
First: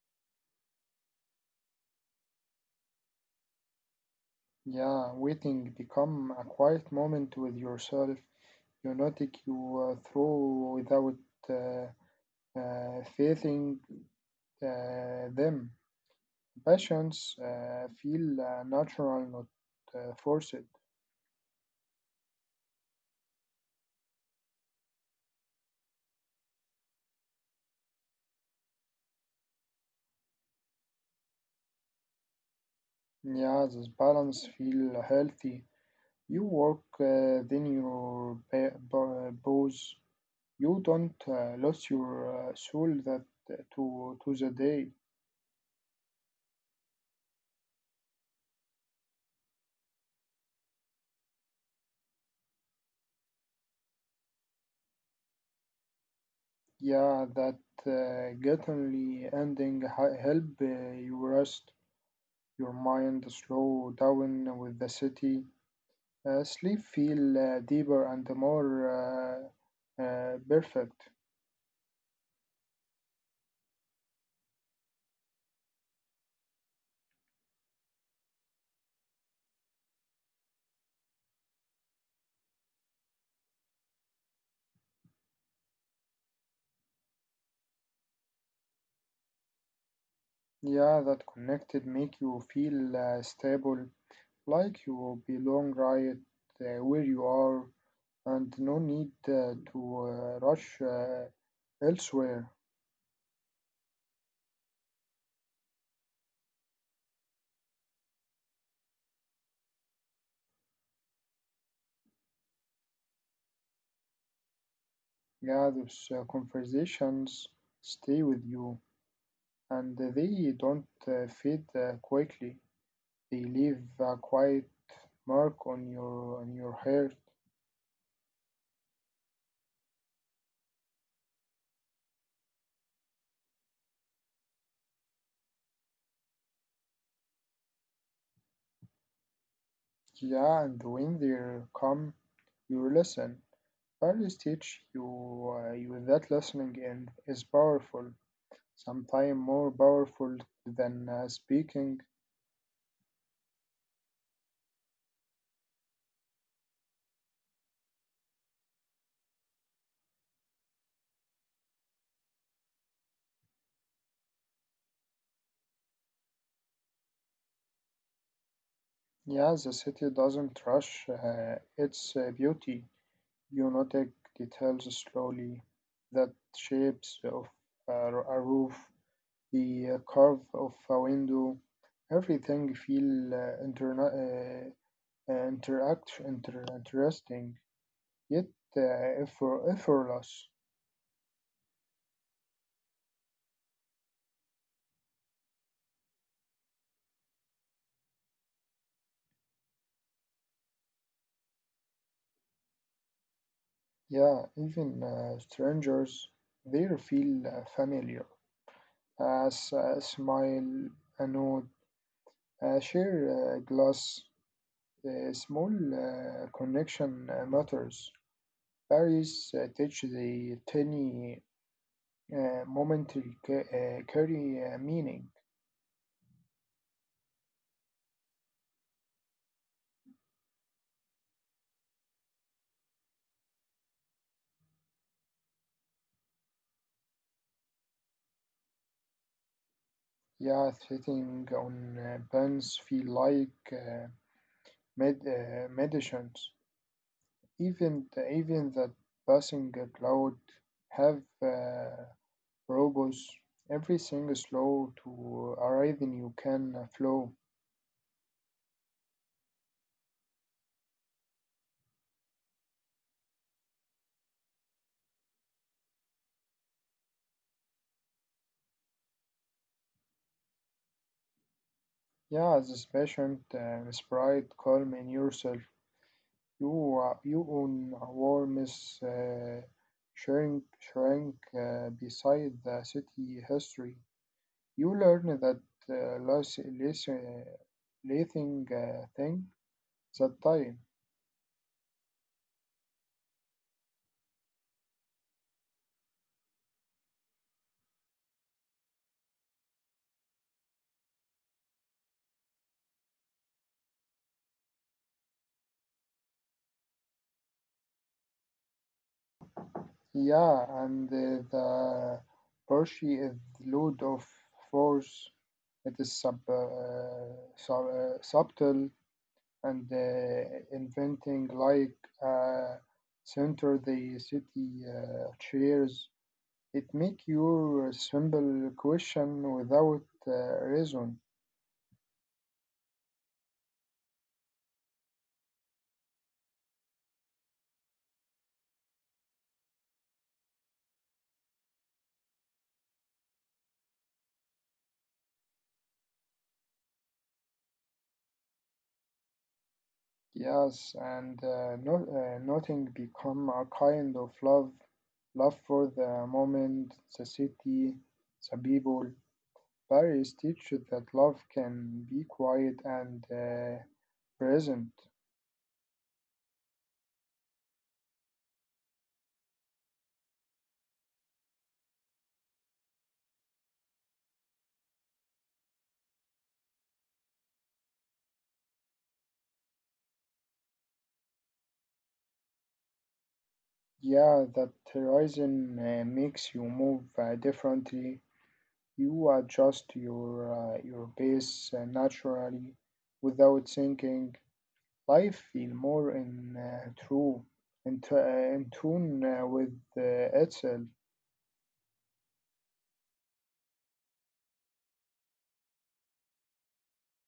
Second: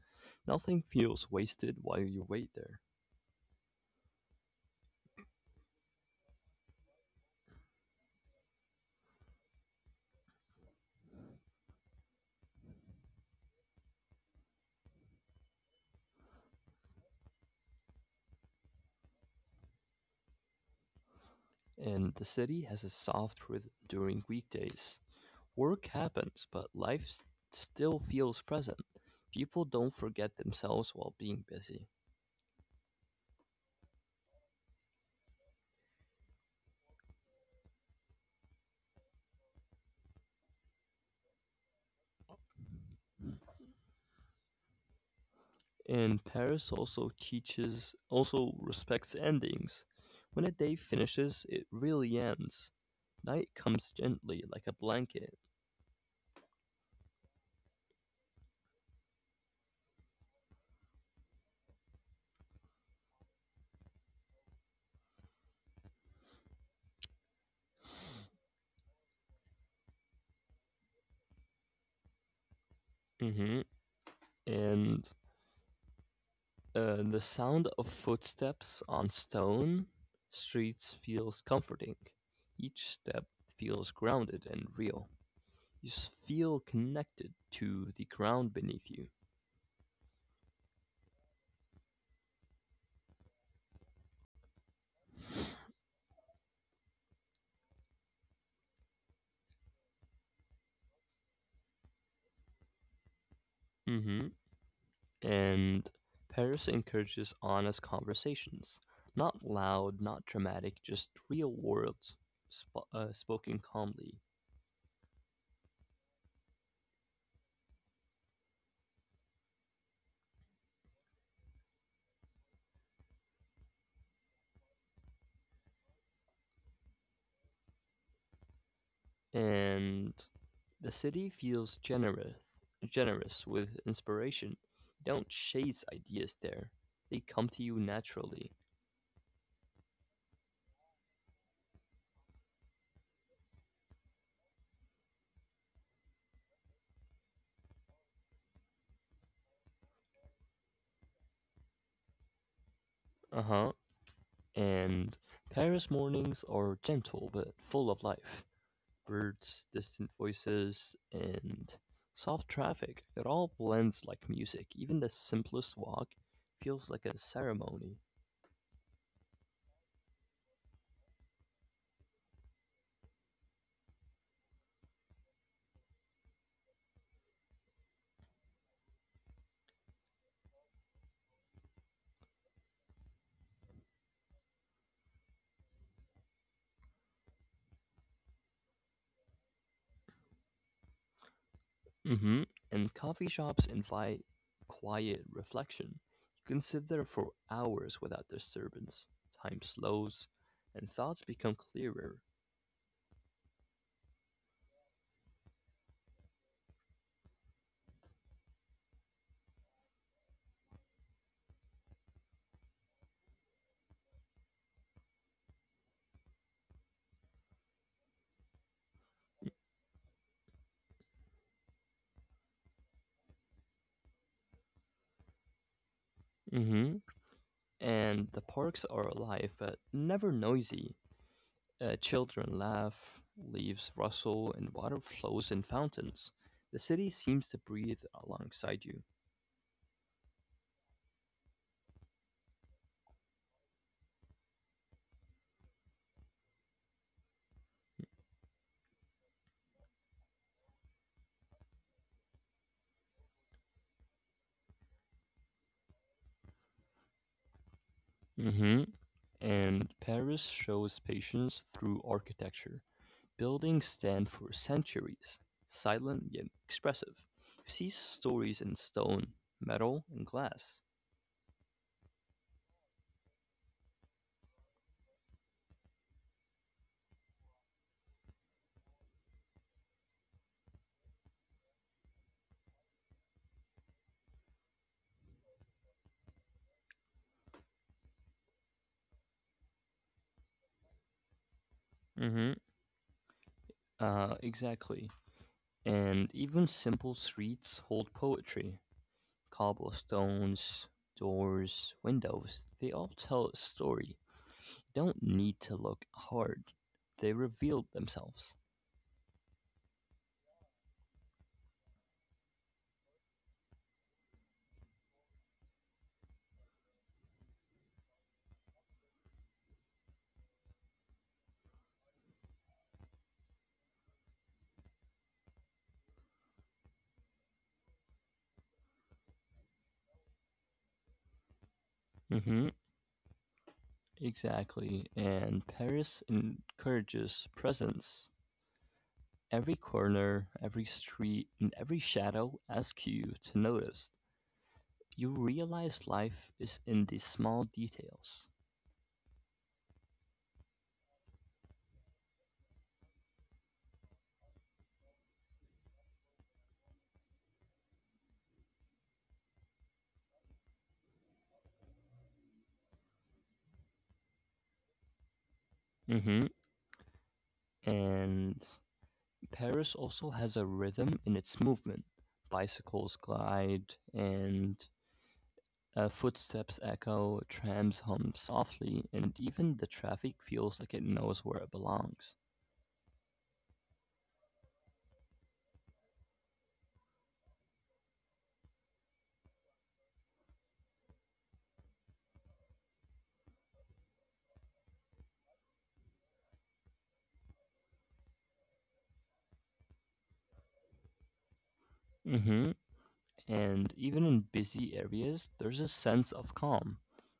S1: Nothing feels wasted while you wait there.
S2: Yeah, waiting become a quiet moment with yourself. You notice you through without uh, facing them. Passions feel natural, not forced.
S1: And the city has a soft rhythm during weekdays. Work happens, but life still feels present. People don't forget themselves while being busy.
S2: Yeah, this balance feel healthy. You work, then you pause. You don't lose your soul that to the day.
S1: And Paris also teaches, also respects endings. When a day finishes, it really ends. Night comes gently, like a blanket.
S2: Yeah, that gutturally ending help you rest your mind, slow down with the city. Sleep feel deeper and more perfect.
S1: Mm-hmm. And the sound of footsteps on stone streets feels comforting. Each step feels grounded and real. You feel connected to the ground beneath you.
S2: Yeah, that connected make you feel stable, like you belong right where you are, and no need to rush elsewhere.
S1: Mm-hmm. And Paris encourages honest conversations. Not loud, not dramatic, just real world, spoken calmly.
S2: Yeah, those conversations stay with you, and they don't fade quickly. They leave a quiet mark on your heart.
S1: And the city feels generous, generous with inspiration. You don't chase ideas there. They come to you naturally.
S2: Yeah, and when they come, you listen. Values teach you that listening and is powerful, sometimes more powerful than speaking.
S1: Uh huh. And Paris mornings are gentle but full of life. Birds, distant voices, and soft traffic. It all blends like music. Even the simplest walk feels like a ceremony.
S2: Yeah, the city doesn't rush its beauty. You notice details slowly, that shapes of a roof the curve of a window, everything feel interesting yet uh, effortless.
S1: Hmm. And coffee shops invite quiet reflection. You can sit there for hours without disturbance. Time slows, and thoughts become clearer.
S2: Yeah, even strangers there feel familiar. As a smile, a nod, a share a glass, a small connection matters. Paris teach the tiny carry meaning.
S1: Hmm. And the parks are alive, but never noisy. Children laugh, leaves rustle, and water flows in fountains. The city seems to breathe alongside you.
S2: Yeah, sitting on bands feel like medicines. Even the passing cloud have robots. Everything is slow to arrive and you can flow.
S1: Hmm. And Paris shows patience through architecture. Buildings stand for centuries, silent yet expressive. You see stories in stone, metal, and glass.
S2: Yeah, as a patient, sprite, calm in yourself. You are you own a warmest shrink beside the city history. You learn that life is a living thing that time.
S1: Hmm. Exactly. And even simple streets hold poetry. Cobblestones, doors, windows, they all tell a story. Don't need to look hard. They revealed themselves.
S2: Yeah, and the Percy is load of force. It is subtle and inventing like uh, center the city chairs. It make your simple question without reason.
S1: Mm-hmm. Exactly. And Paris encourages presence. Every corner, every street, and every shadow asks you to notice. You realize life is in the small details.
S2: Yes, and nothing become a kind of love, love for the moment, the city, the people. Paris teaches that love can be quiet and present.
S1: Mm-hmm. And Paris also has a rhythm in its movement. Bicycles glide, and footsteps echo, trams hum softly, and even the traffic feels like it knows where it belongs.
S2: Yeah, that horizon makes you move differently. You adjust your pace naturally, without thinking. Life feel more in in tune with itself.
S1: Hmm. And even in busy areas, there's a sense of calm.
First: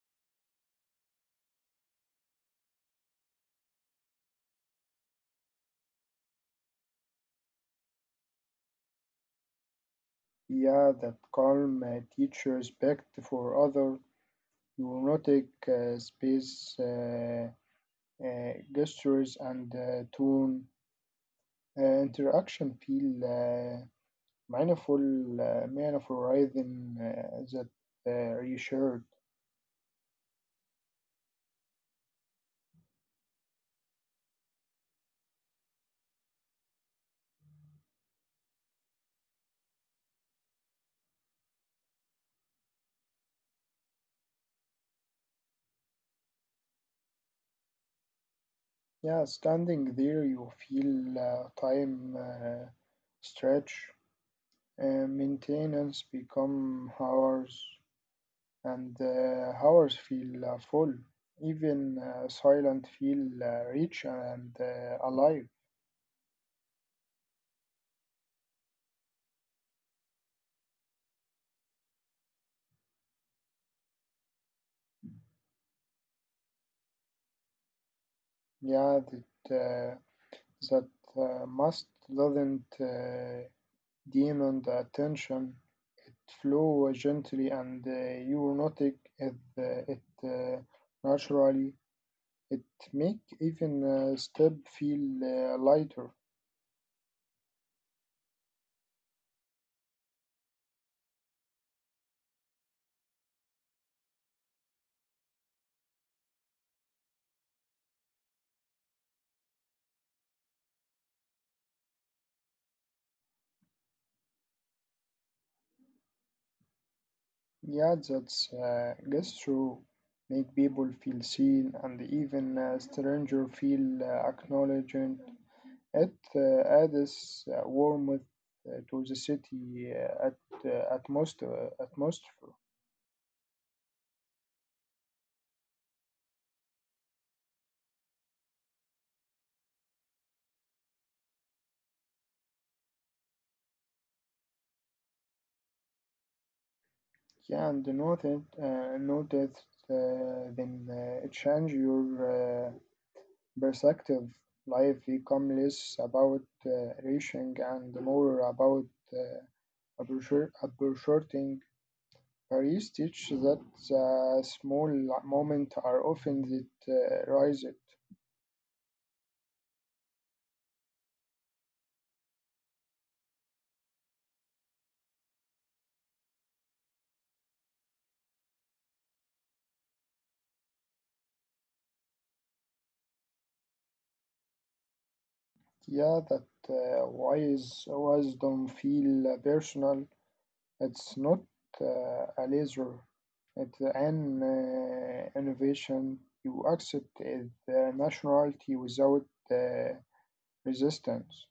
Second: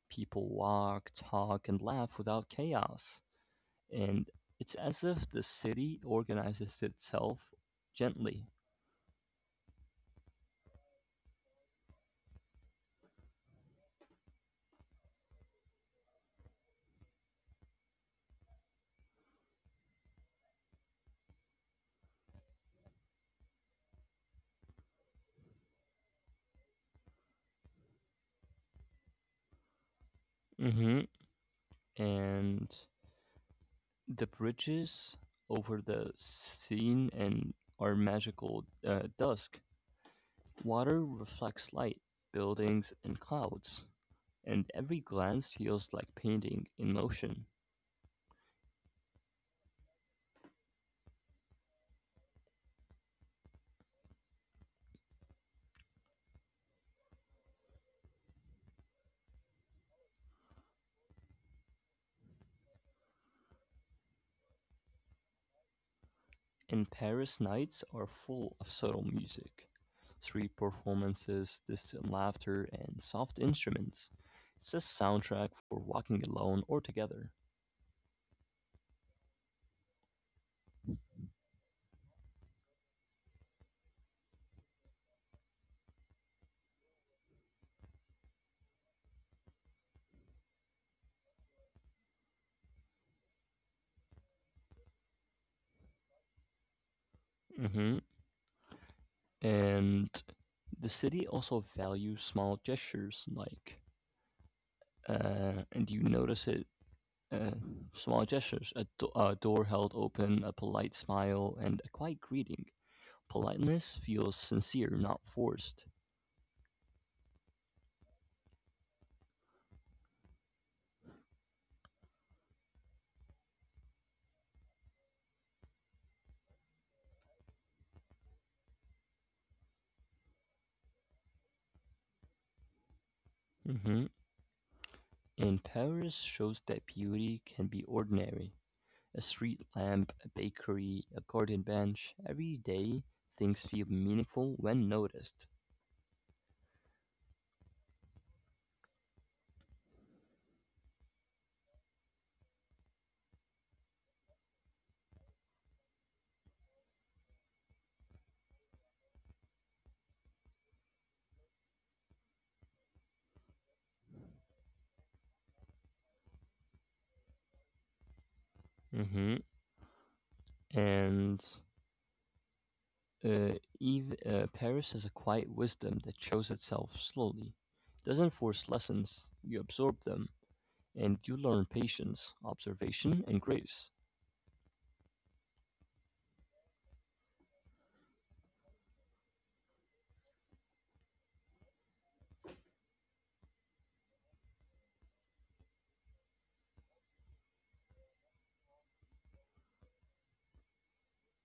S1: People walk, talk, and laugh without chaos. And it's as if the city organizes itself gently.
S2: Yeah, that calm teach respect for other, neurotic space gestures and tone interaction feel meaningful, meaningful rhythm that reassured.
S1: Hmm. And the bridges over the scene and are magical dusk. Water reflects light, buildings, and clouds, and every glance feels like painting in motion.
S2: Yeah, standing there, you feel time stretch. Maintenance become hours and hours feel full, even silent feel rich and alive.
S1: And Paris nights are full of subtle music, street performances, distant laughter, and soft instruments. It's a soundtrack for walking alone or together.
S2: Yeah, that must doesn't demand attention. It flow gently and you notice it naturally. It make even step feel lighter.
S1: Hmm. And the city also values small gestures like, and you notice it. Uh, Small gestures, a, a door held open, a polite smile, and a quiet greeting. Politeness feels sincere, not forced.
S2: Yeah, that's true. Make people feel seen and even stranger feel acknowledged. It adds warmth to the city atmosphere.
S1: Hmm. And Paris shows that beauty can be ordinary. A street lamp, a bakery, a garden bench. Every day, things feel meaningful when noticed.
S2: Yeah, and noted then it change your perspective. Life become less about uh, reaching and more about uh, appreciating. Paris teach that the small moments are often that rise it.
S1: Hmm. And uh, Paris has a quiet wisdom that shows itself slowly. Doesn't force lessons, you absorb them and you learn patience, observation, and grace.
S2: Yeah, that wise wisdom feel personal. It's not a laser. It's an innovation. You accept the nationality without uh, resistance.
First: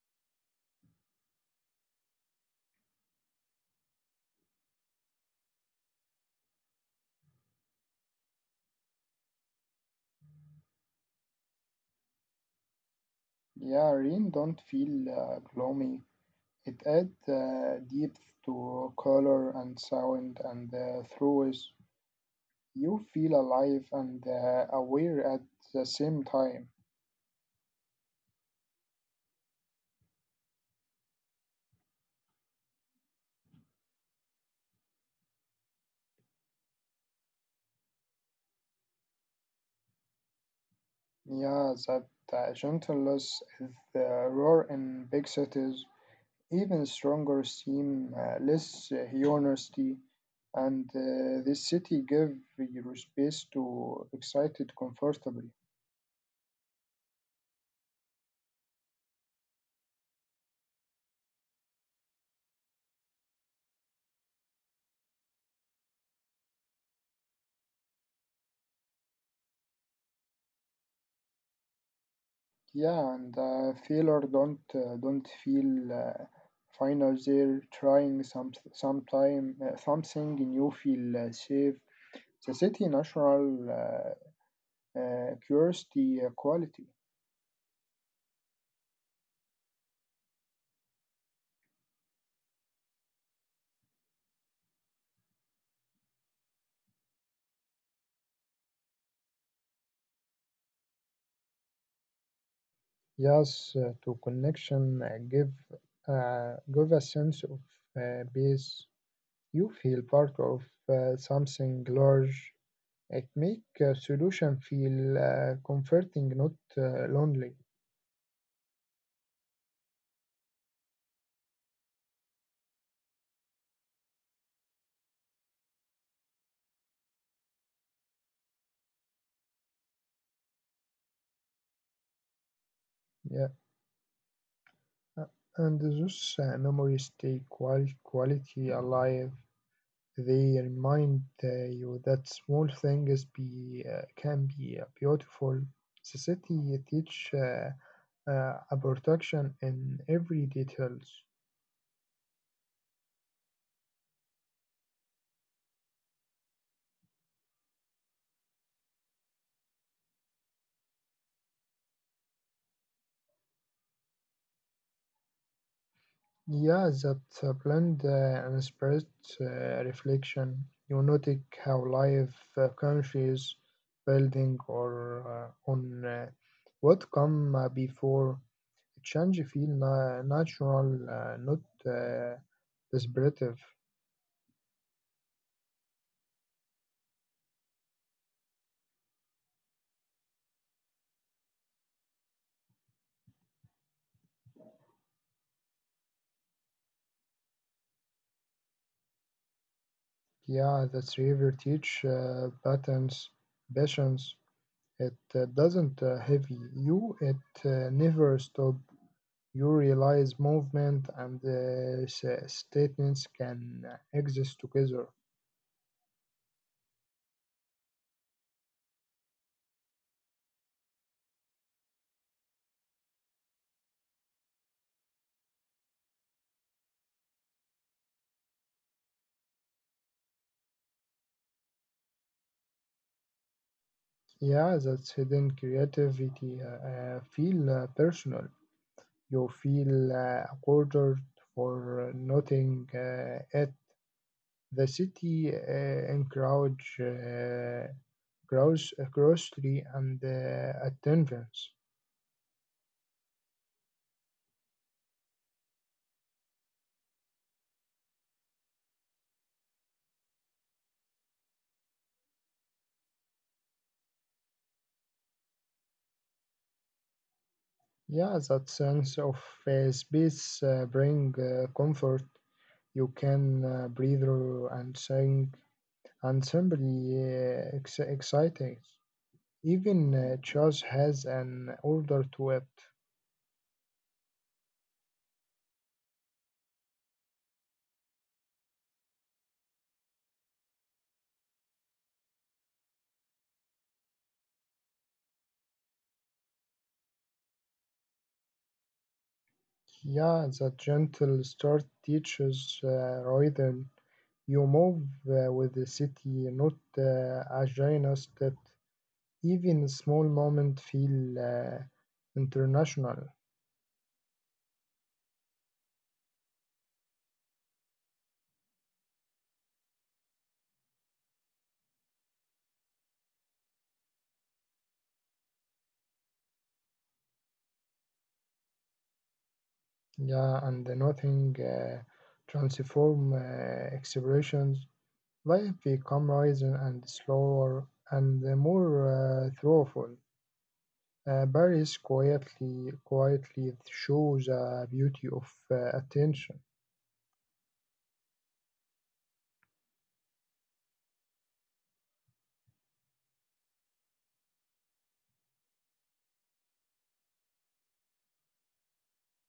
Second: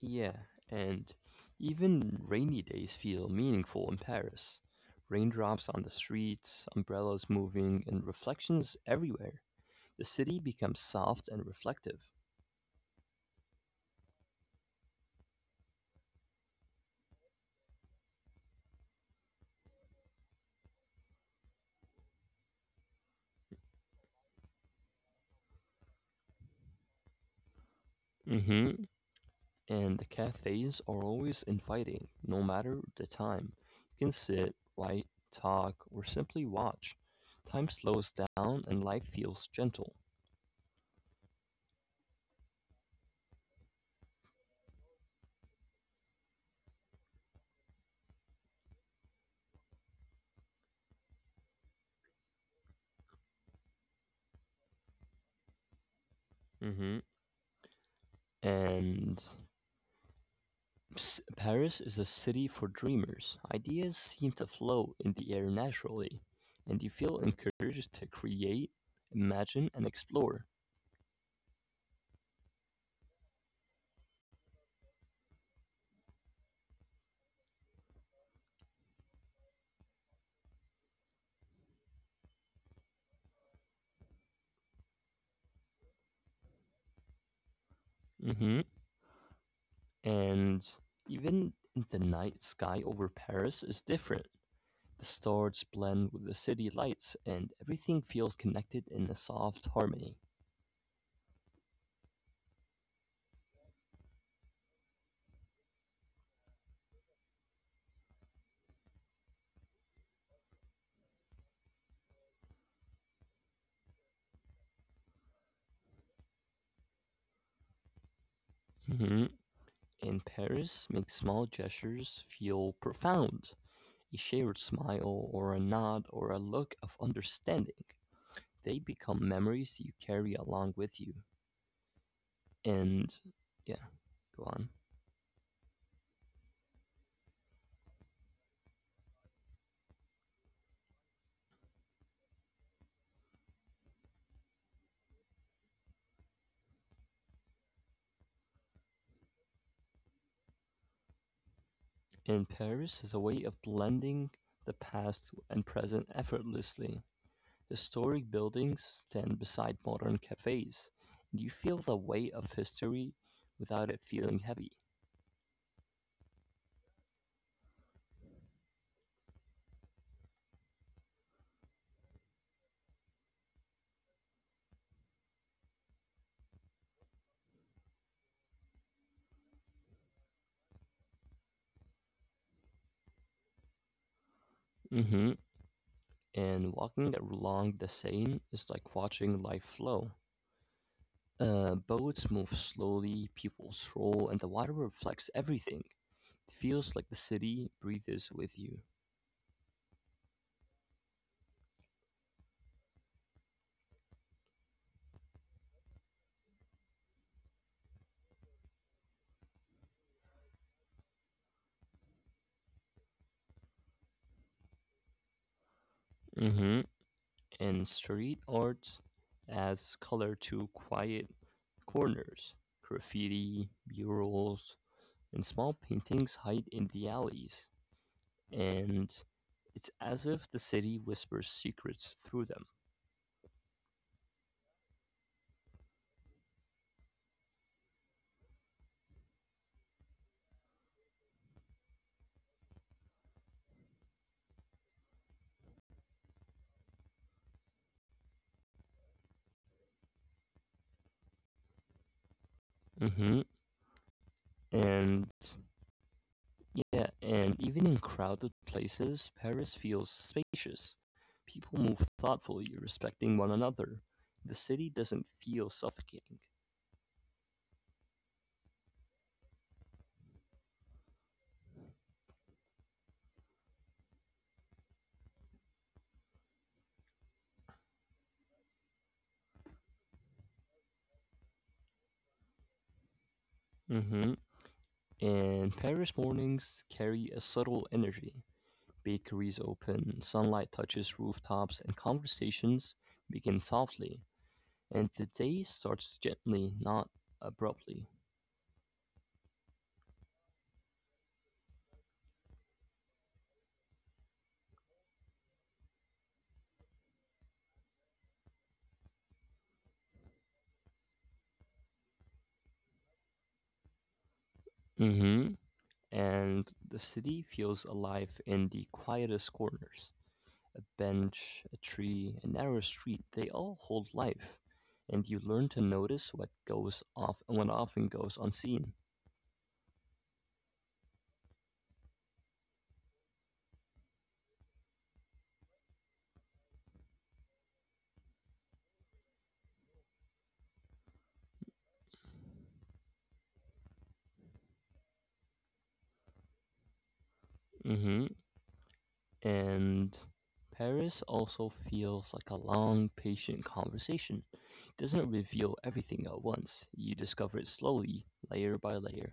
S1: Yeah, and even rainy days feel meaningful in Paris. Raindrops on the streets, umbrellas moving, and reflections everywhere. The city becomes soft and reflective.
S2: Yeah, rain don't feel gloomy. It adds depth to color and sound and through. You feel alive and aware at the same time.
S1: Mm-hmm. And the cafes are always inviting, no matter the time. You can sit, write, talk, or simply watch. Time slows down and life feels gentle.
S2: Yeah, that gentleness is the rare in big cities. Even stronger seem less honesty, and this city give your space to excite it comfortably.
S1: Mm-hmm. And Paris is a city for dreamers. Ideas seem to flow in the air naturally, and you feel encouraged to create, imagine, and explore.
S2: Yeah, and failure don't feel final. They're trying some sometime something new. Feel safe. The city natural. Curiosity quality.
S1: Hmm. And even the night sky over Paris is different. The stars blend with the city lights, and everything feels connected in a soft harmony.
S2: Yes, to connection give a sense of peace. You feel part of something large. It make a solution feel comforting, not lonely.
S1: Hmm. And Paris makes small gestures feel profound. A shared smile, or a nod, or a look of understanding. They become memories you carry along with you. And
S2: Yeah,
S1: yeah, go on.
S2: Uh, and those memories stay quality alive. They remind you that small things be can be beautiful. The city teach a protection in every details.
S1: And Paris is a way of blending the past and present effortlessly. Historic buildings stand beside modern cafes, and you feel the weight of history without it feeling heavy.
S2: Yeah, that blend and spread reflection. You notice how life countries, building, or on what come before. Change feel natural, not descriptive.
S1: Hmm. And walking along the Seine is like watching life flow. Boats move slowly, people stroll, and the water reflects everything. It feels like the city breathes with you.
S2: Yeah, that's river teach patterns, passions. It doesn't heavy you. It never stop. You realize movement and statements can exist together.
S1: Hmm. And street art adds color to quiet corners. Graffiti, murals, and small paintings hide in the alleys. And it's as if the city whispers secrets through them.
S2: Yeah, that's hidden creativity. Feel personal. You feel quartered for noting it. The city encourage grocery and attendance.
S1: Hmm. And yeah, and even in crowded places, Paris feels spacious. People move thoughtfully, respecting one another. The city doesn't feel suffocating.
S2: Yeah, that sense of space bring comfort. You can breathe and sing and simply exciting. Even chess has an order to it.
S1: In Paris, mornings carry a subtle energy. Bakeries open, sunlight touches rooftops, and conversations begin softly. And the day starts gently, not abruptly.
S2: Yeah, the gentle start teaches rhythm. You move with the city, not agendas that even small moments feel international.
S1: Hmm. And the city feels alive in the quietest corners. A bench, a tree, a narrow street, they all hold life. And you learn to notice what goes off and what often goes unseen.
S2: Yeah, and nothing transform expressions. Life become rising and slower and more thoughtful. Paris quietly, quietly shows the beauty of attention.
S1: Hmm. And Paris also feels like a long, patient conversation. It doesn't reveal everything at once, you discover it slowly, layer by layer.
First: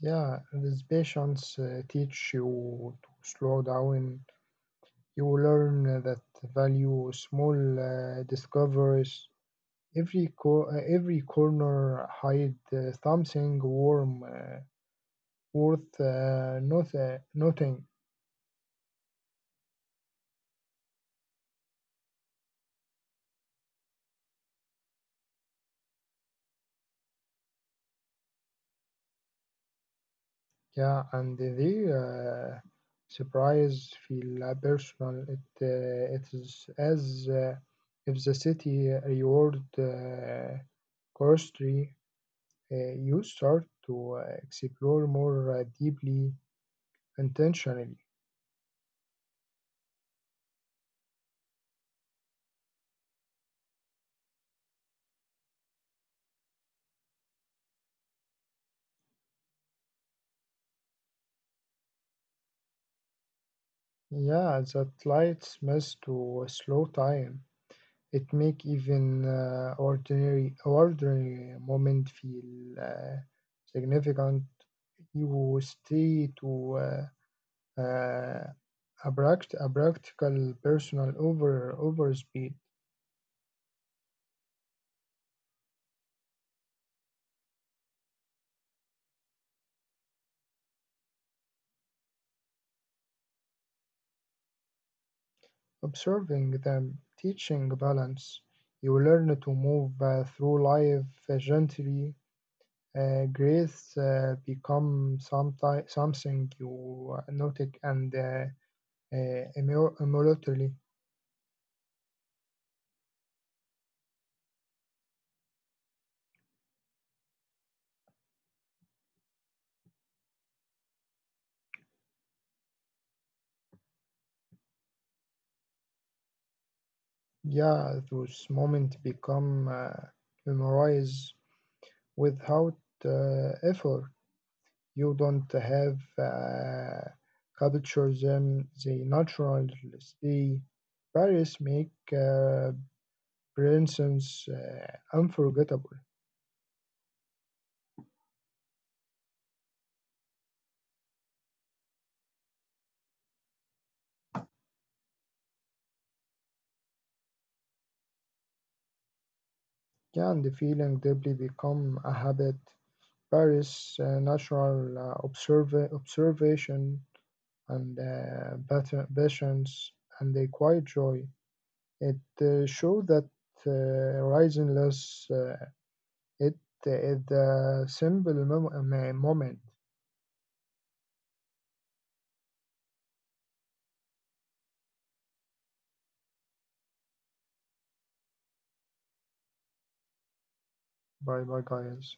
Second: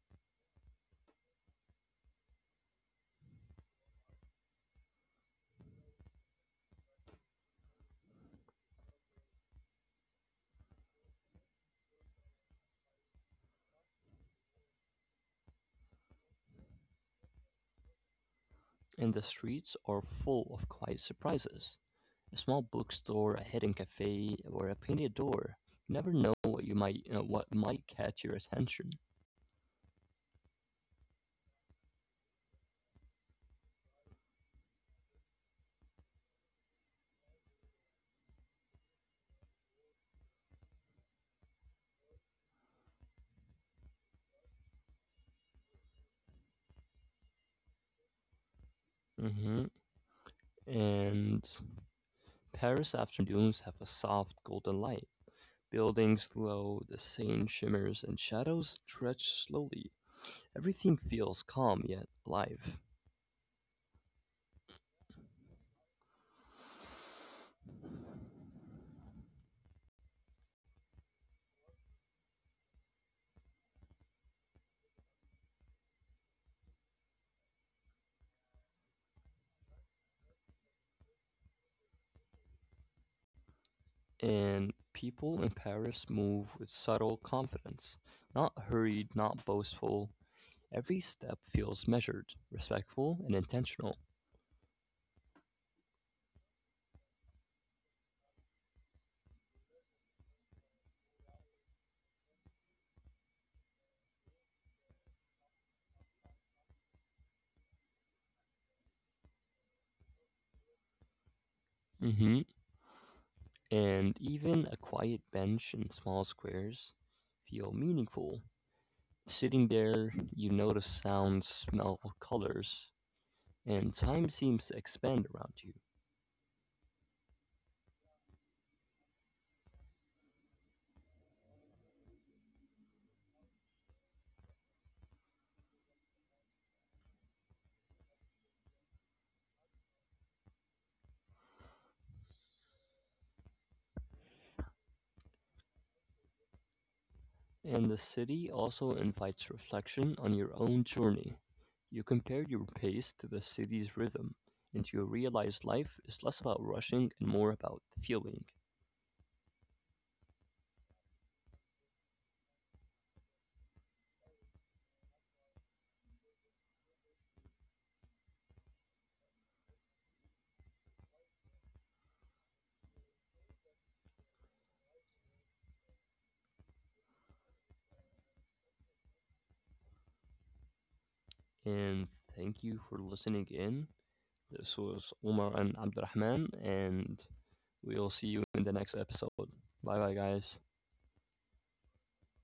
S2: Yeah, this patience teach you to slow down. You learn that value small discoveries. Every corner hide something warm worth nothing.
S1: And the streets are full of quiet surprises. A small bookstore, a hidden cafe, or a painted door. You never know what you might what might catch your attention.
S2: Yeah, and the surprise feel personal. It it is as if the city reward chemistry you start to explore more deeply intentionally.
S1: Hmm. And Paris afternoons have a soft golden light. Buildings glow, the Seine shimmers, and shadows stretch slowly. Everything feels calm yet alive,
S2: Yeah, that lights must to slow time. It make even ordinary moment feel significant. You stay to uh, uh, a practical personal over speed,
S1: and people in Paris move with subtle confidence, not hurried, not boastful. Every step feels measured, respectful, and intentional.
S2: observing them, teaching balance. You learn to move through life gently. Grace become something you noted and immortally.
S1: Hmm. And even a quiet bench in small squares feel meaningful. Sitting there, you notice sounds, smell, colors, and time seems to expand around you.
S2: Yeah, those moments become memorize without effort. You don't have capture them; they naturally stay. Paris make uh, presence unforgettable.
S1: And the city also invites reflection on your own journey. You compare your pace to the city's rhythm, and you realize life is less about rushing and more about feeling.
S2: Yeah, and the feeling deeply become a habit. Paris National Observation and Patience and a Quiet Joy. It showed that Rising-less, it is the simple moment
S1: And thank you for listening in. This was Omar and Abdurrahman, and we'll see you in the next episode. Bye bye, guys.
S2: by guys.